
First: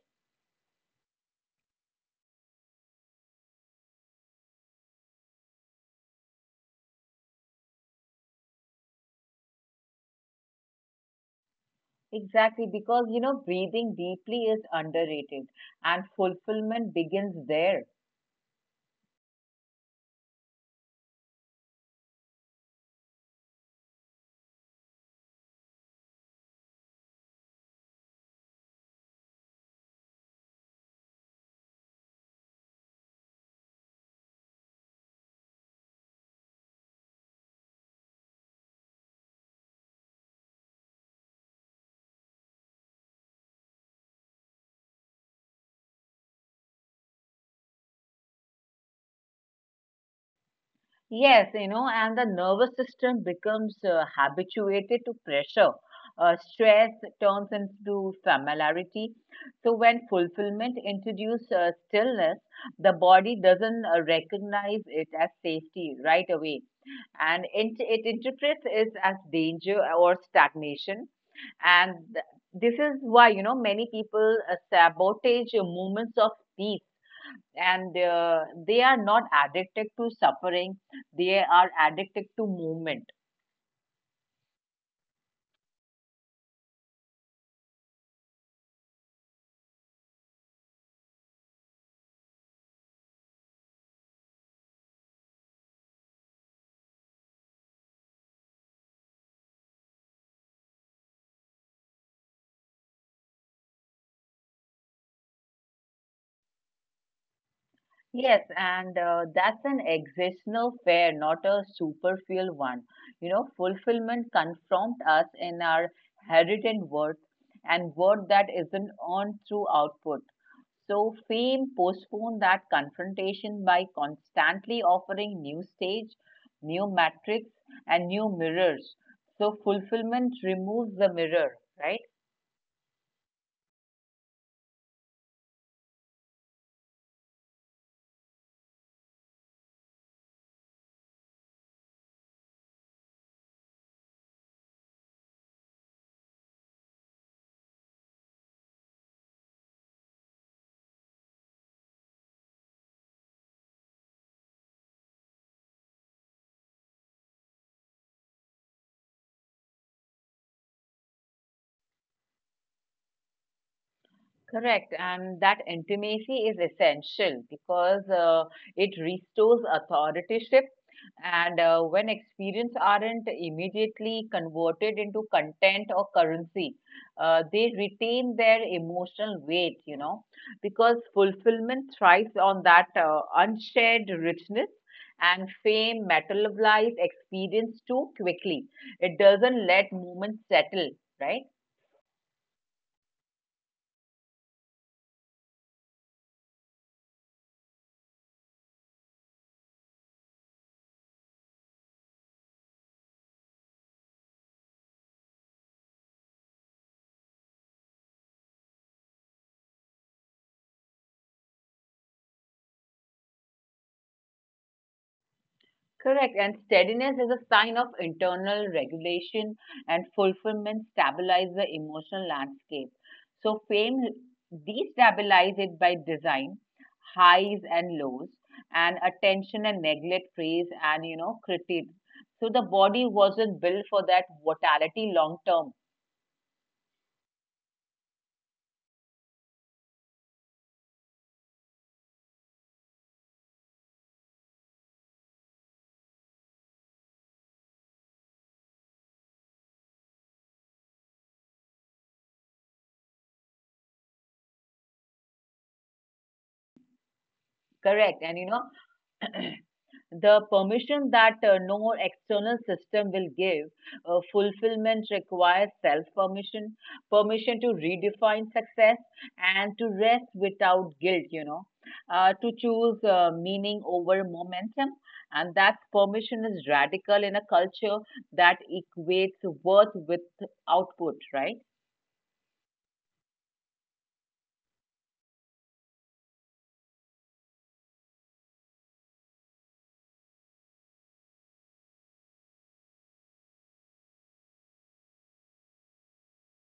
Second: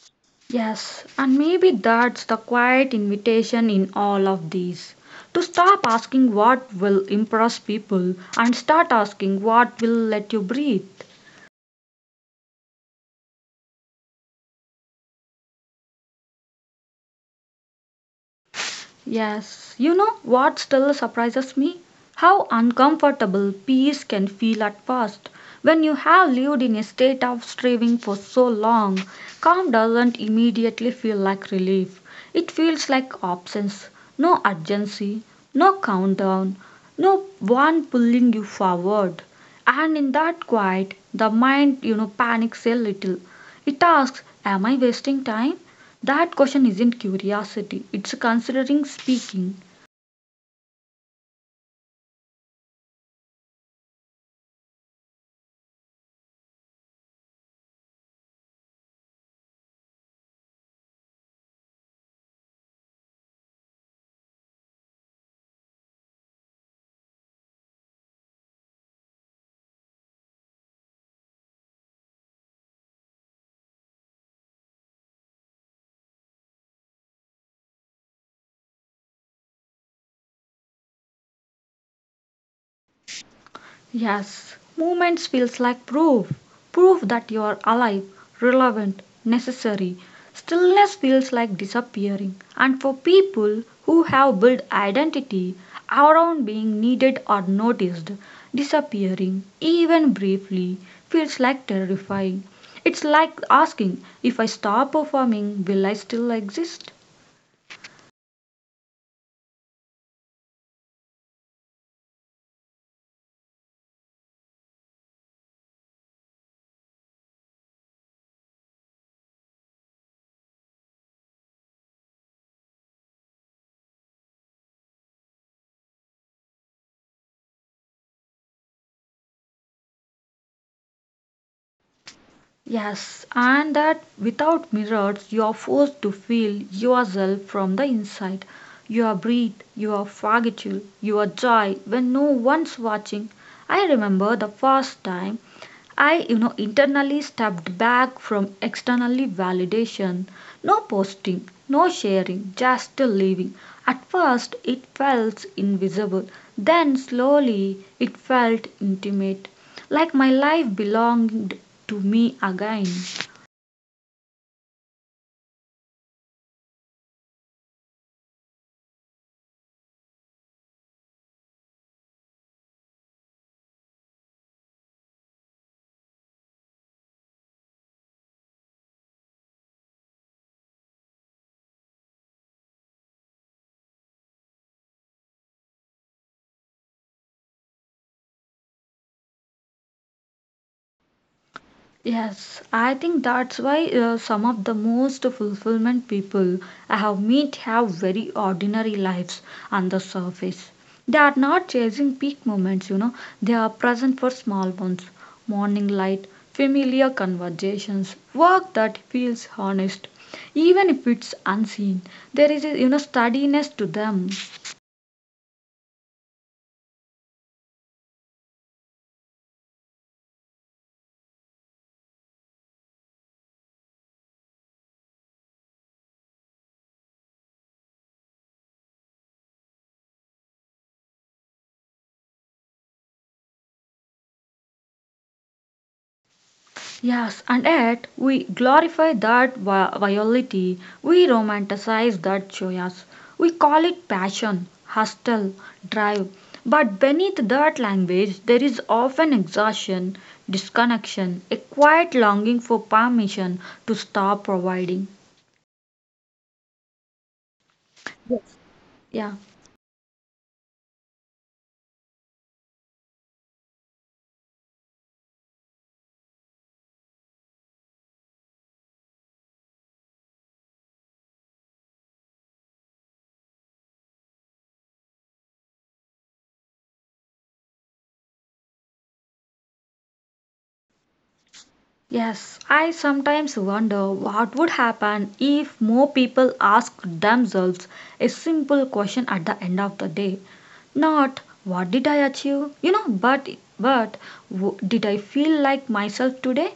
Yes, and maybe that's the quiet invitation in all of these to stop asking what will impress people and start asking what will let you breathe. Exactly, because breathing deeply is underrated and fulfillment begins there. Yes, you know what still surprises me? How uncomfortable peace can feel at first. When you have lived in a state of striving for so long, calm doesn't immediately feel like relief. It feels like absence, no urgency, no countdown, no one pulling you forward. And in that quiet, the mind, panics a little. It asks, am I wasting time? That question isn't curiosity, it's considering speaking. Yes, and the nervous system becomes habituated to pressure. Stress turns into familiarity. So when fulfillment introduces stillness, the body doesn't recognize it as safety right away, and it interprets it as danger or stagnation. And this is why many people sabotage moments of peace, and they are not addicted to suffering, they are addicted to movement. Yes, movements feels like proof. Proof that you are alive, relevant, necessary. Stillness feels like disappearing. And for people who have built identity around being needed or noticed, disappearing, even briefly, feels like terrifying. It's like asking if I stop performing, will I still exist? Yes, and that's an existential fear, not a superficial one. Fulfillment confronts us in our heritage worth, and worth that isn't earned through output. So fame postponed that confrontation by constantly offering new stage, new metrics, and new mirrors. So fulfillment removes the mirror, right? Yes, and that without mirrors, you are forced to feel yourself from the inside. Your breath, your fatigue, your joy when no one's watching. I remember the first time I, internally stepped back from externally validation. No posting, no sharing, just living. At first, it felt invisible. Then, slowly, it felt intimate. Like my life belonged to me again. Correct, and that intimacy is essential because it restores authoritative. And when experience aren't immediately converted into content or currency, they retain their emotional weight, because fulfillment thrives on that unshared richness. And fame materialize experience too quickly. It doesn't let moments settle, right? Yes, I think that's why some of the most fulfillment people I have met have very ordinary lives on the surface. They are not chasing peak moments, they are present for small ones morning light, familiar conversations, work that feels honest. Even if it's unseen, there is a steadiness to them. Correct. And steadiness is a sign of internal regulation, and fulfillment stabilizes the emotional landscape. So, fame destabilizes it by design, highs and lows, and attention and neglect, praise and critique. So, the body wasn't built for that mortality long term. Yes, and yet we glorify virility, we romanticize that joyous, we call it passion, hustle, drive. But beneath that language, there is often exhaustion, disconnection, a quiet longing for permission to stop providing. Correct. And Yeah. the permission that no external system will give. Fulfillment requires self permission, permission to redefine success and to rest without guilt, to choose meaning over momentum. And that permission is radical in a culture that equates worth with output, right? Yes, I sometimes wonder what would happen if more people asked themselves a simple question at the end of the day. Not what did I achieve, but but did I feel like myself today?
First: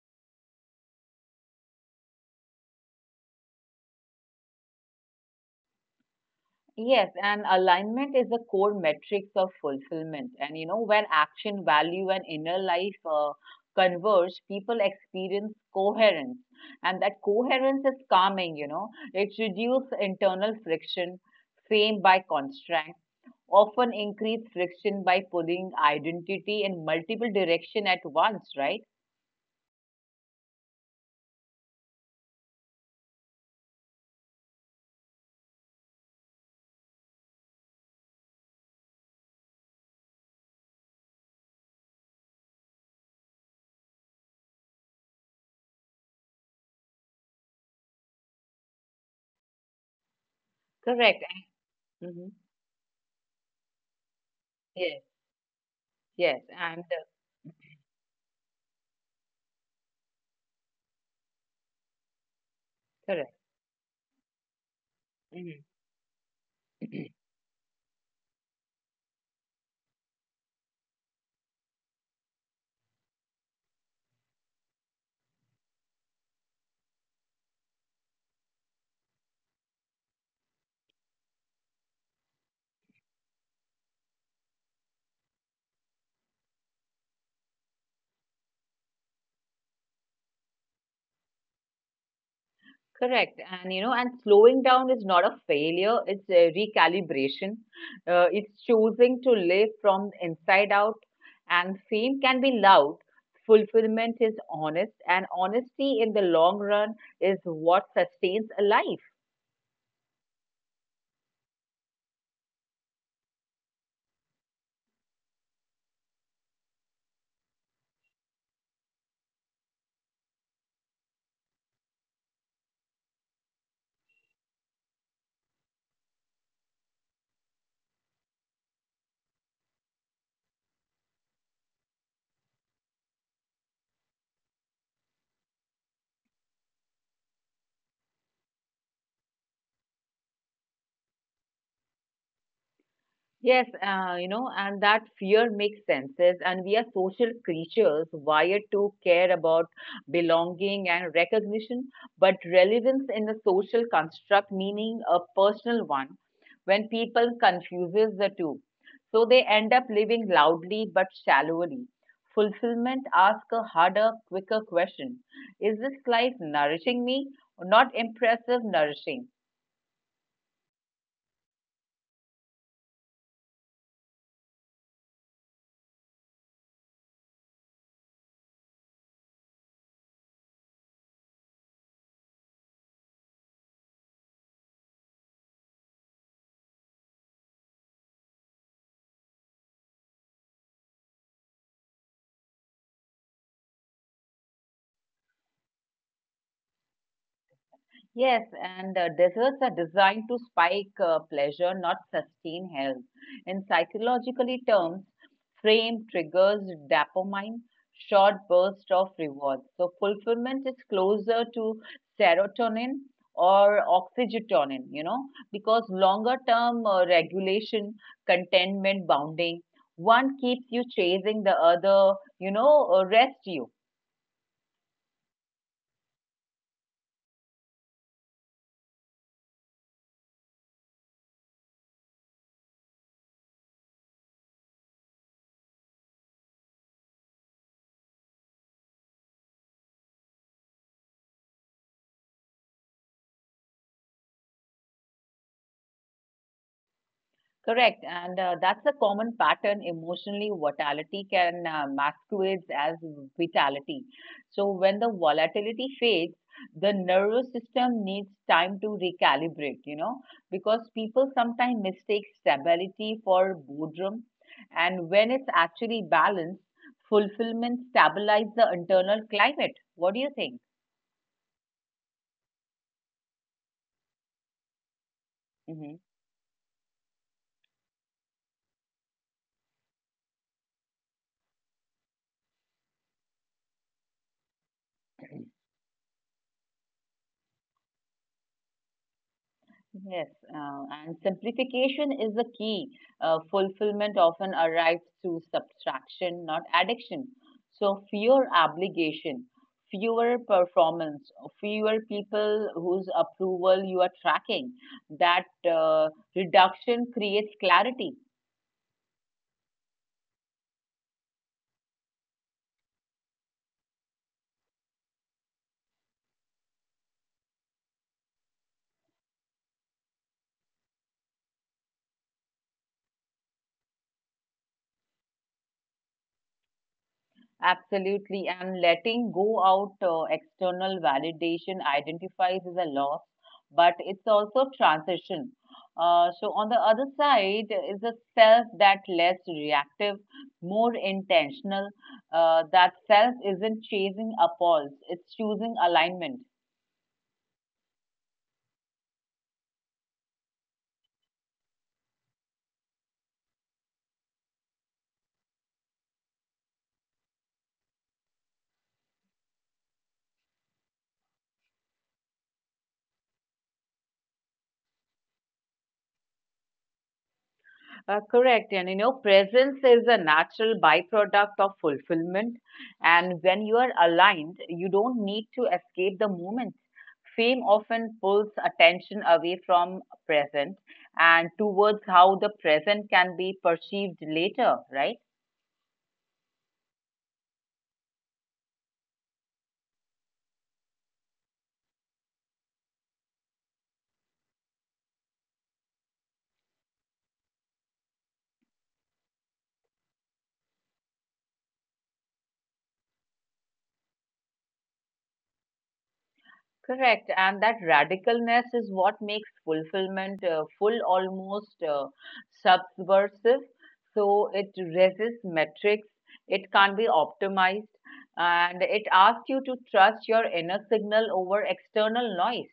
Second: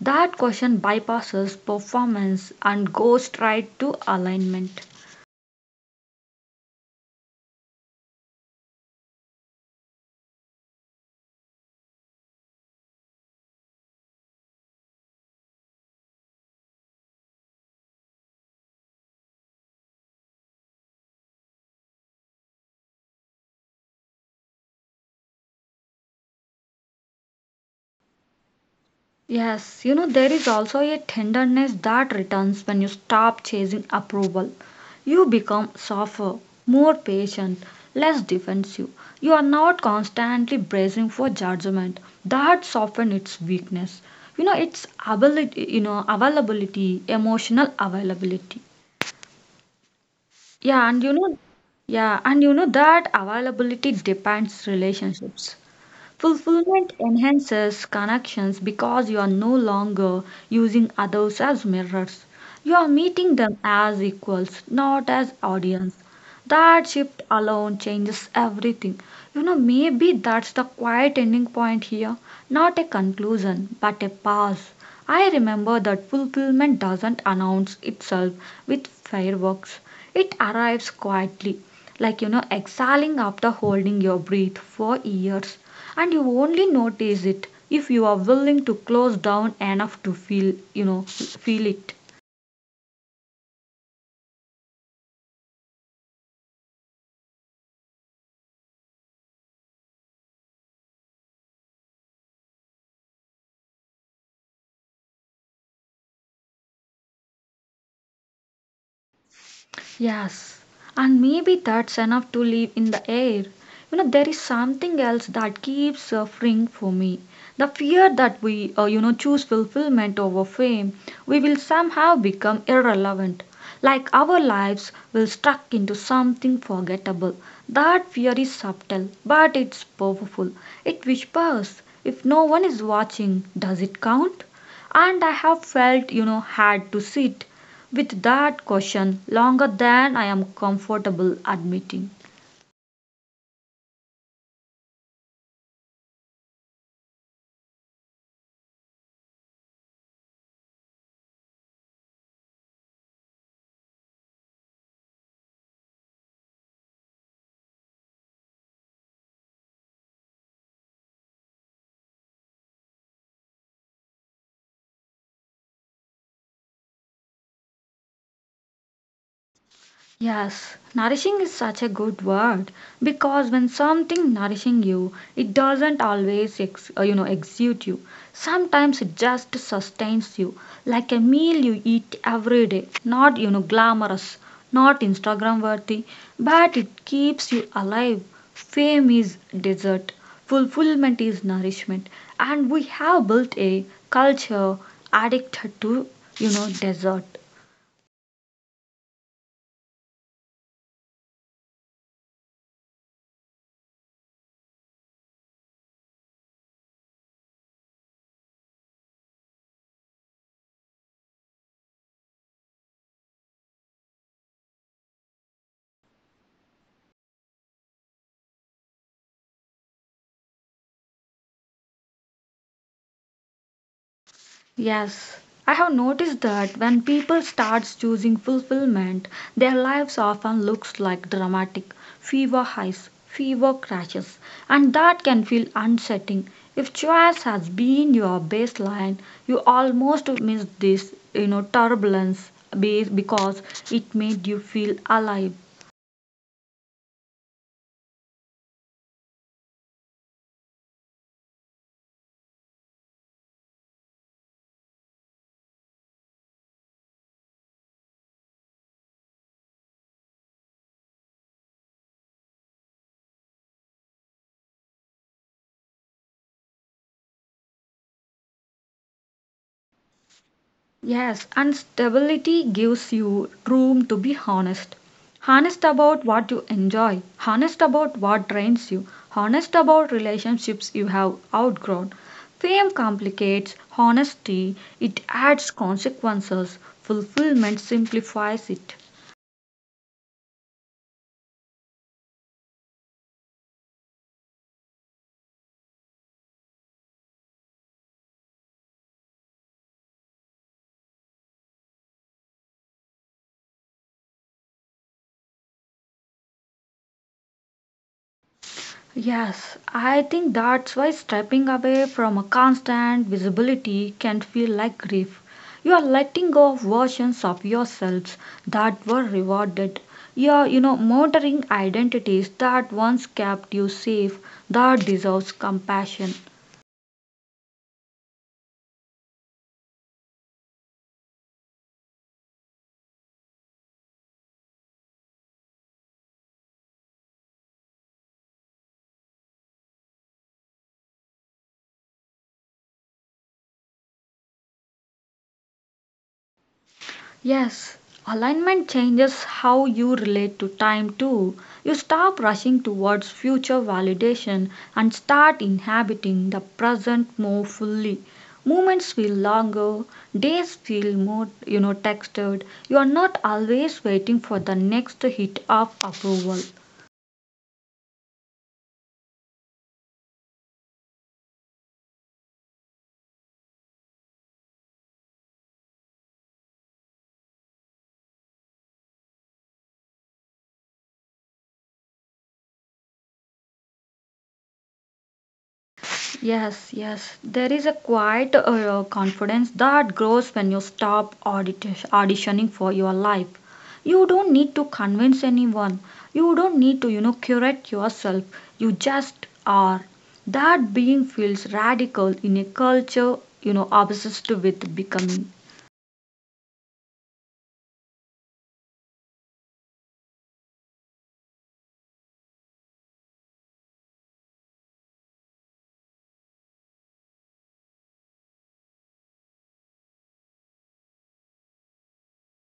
That question bypasses performance and goes straight to alignment. Yes, and alignment is the core metrics of fulfillment. And when action, value, and inner life converge, people experience coherence. And that coherence is calming, it reduces internal friction, fame by constraint, often increase friction by pulling identity in multiple direction at once, right? Yes, you know, there is also a tenderness that returns when you stop chasing approval. You become softer, more patient, less defensive. You are not constantly bracing for judgment. That softens its weakness. You know, its ability, you know, availability, emotional availability. Yeah, and Correct. Hmm. That availability depends Yes, relationships. yes, and Fulfillment enhances connections because you are no longer using others as mirrors. You are correct. meeting them as equals, not as audience. That shift alone changes everything. You know, maybe that's the quiet ending point here. Not a conclusion, but a pause. I remember that fulfillment doesn't announce itself with fireworks. It arrives quietly, like exhaling after holding your breath for years. And you only notice it if you are willing to close down enough to feel it. Correct. And and slowing down is not a failure, it's a recalibration. It's choosing to live from inside out. And fame can be loud, fulfillment is honest, and honesty in the long run is what sustains a life. Yes, and maybe that's enough to live in the air. You know, there is something else that keeps suffering for me. The fear that we choose fulfillment over fame, we will somehow become irrelevant. Like our lives will stuck into something forgettable. That fear is subtle, but it's powerful. It whispers, if no one is watching, does it count? And I have felt, had to sit with that question longer than I am comfortable admitting. Yes, and that fear makes senses, and we are social creatures wired to care about belonging and recognition, but relevance in the social construct, meaning a personal one, when people confuses the two. So they end up living loudly but shallowly. Fulfillment asks a harder, quicker question. Is this life nourishing me? Not impressive nourishing. Yes, nourishing is such a good word because when something nourishing you, it doesn't always exude you. Sometimes it just sustains you, like a meal you eat every day. Not glamorous, not Instagram worthy, but it keeps you alive. Fame is dessert, fulfillment is nourishment, and we have built a culture addicted to dessert. Yes, and desserts are designed to spike pleasure, not sustain health. In psychologically terms, frame triggers dopamine, short burst of reward. So fulfillment is closer to serotonin or oxytocin, because longer term regulation, contentment, bounding, one keeps you chasing the other, rest you. Yes, I have noticed that when people starts choosing fulfillment, their lives often looks like dramatic fever highs, fever crashes, and that can feel unsettling. If choice has been your baseline, you almost miss this, turbulence because it made you feel alive. Correct, and that's a common pattern. Emotionally, volatility can masquerades as vitality. So when the volatility fades, the nervous system needs time to recalibrate. Because people sometimes mistake stability for boredom, and when it's actually balanced, fulfillment stabilizes the internal climate. What do you think? Yes, and stability gives you room to be honest. Honest Mm-hmm. about what you enjoy, honest about what drains you, honest about relationships you have outgrown. Fame complicates honesty, it adds consequences, fulfillment simplifies it. Yes, and simplification is the key. Fulfillment often arrives through subtraction, not addiction. So, fewer obligation, fewer performance, fewer people whose approval you are tracking. That reduction creates clarity. Yes, I think that's why stepping away from a constant visibility can feel like grief. You are letting go of versions of yourselves that were rewarded. You are, murdering identities that once kept you safe, that deserves compassion. Absolutely. And letting go out external validation identifies as a loss, but it's also transition. So on the other side is a self that less reactive, more intentional. That self isn't chasing a pulse; it's choosing alignment. Yes, alignment changes how you relate to time too. You stop rushing towards future validation and start inhabiting the present more fully. Moments feel longer, days feel more, textured. You are not always waiting for the next hit of approval. Correct. And presence is a natural byproduct of fulfillment. And when you are aligned, you don't need to escape the moment. Fame often pulls attention away from present and towards how the present can be perceived later, right? Yes, yes. There is a quiet confidence that grows when you stop auditioning for your life. You don't need to convince anyone. You don't need to, curate yourself. You just are. That being feels radical in a culture, obsessed with becoming. Correct. And that radicalness is what makes fulfillment full, almost subversive. So it resists metrics, it can't be optimized, and it asks you to trust your inner signal over external noise.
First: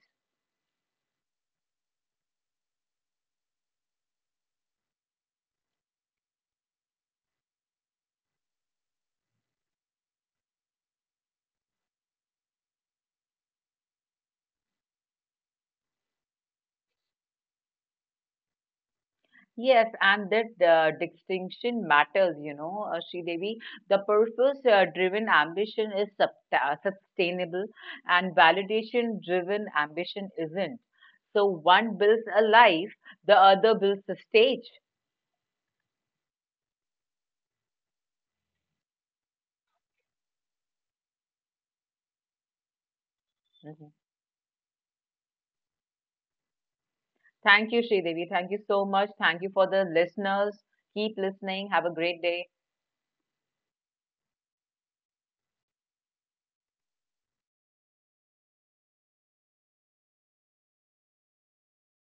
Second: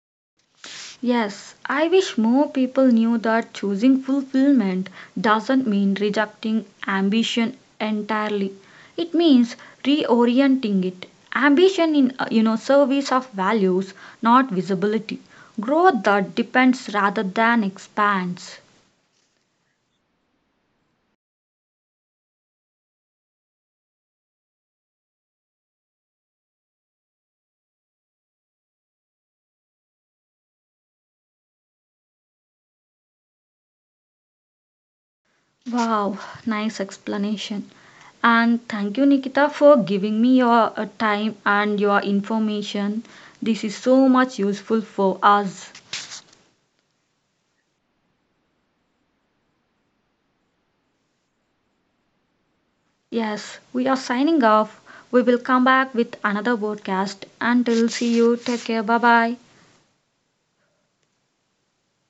Yes, I wish more people knew that choosing fulfillment doesn't mean rejecting ambition entirely. It means reorienting it. Ambition in service of values, not visibility. Growth that depends rather than expands. Yes, and that distinction matters, Devi. The purpose-driven ambition is sustainable, and validation-driven ambition isn't. So one builds a life, the other builds a stage. Wow, nice explanation. And thank you, Nikita, for giving me your time and your information. This is Mhm. so much useful for us. Thank you, Devi. Thank you so much. Thank you for the listeners. Keep listening. Have a great day. Yes, we are signing off. We will come back with another podcast. Until see you, take care. Bye bye.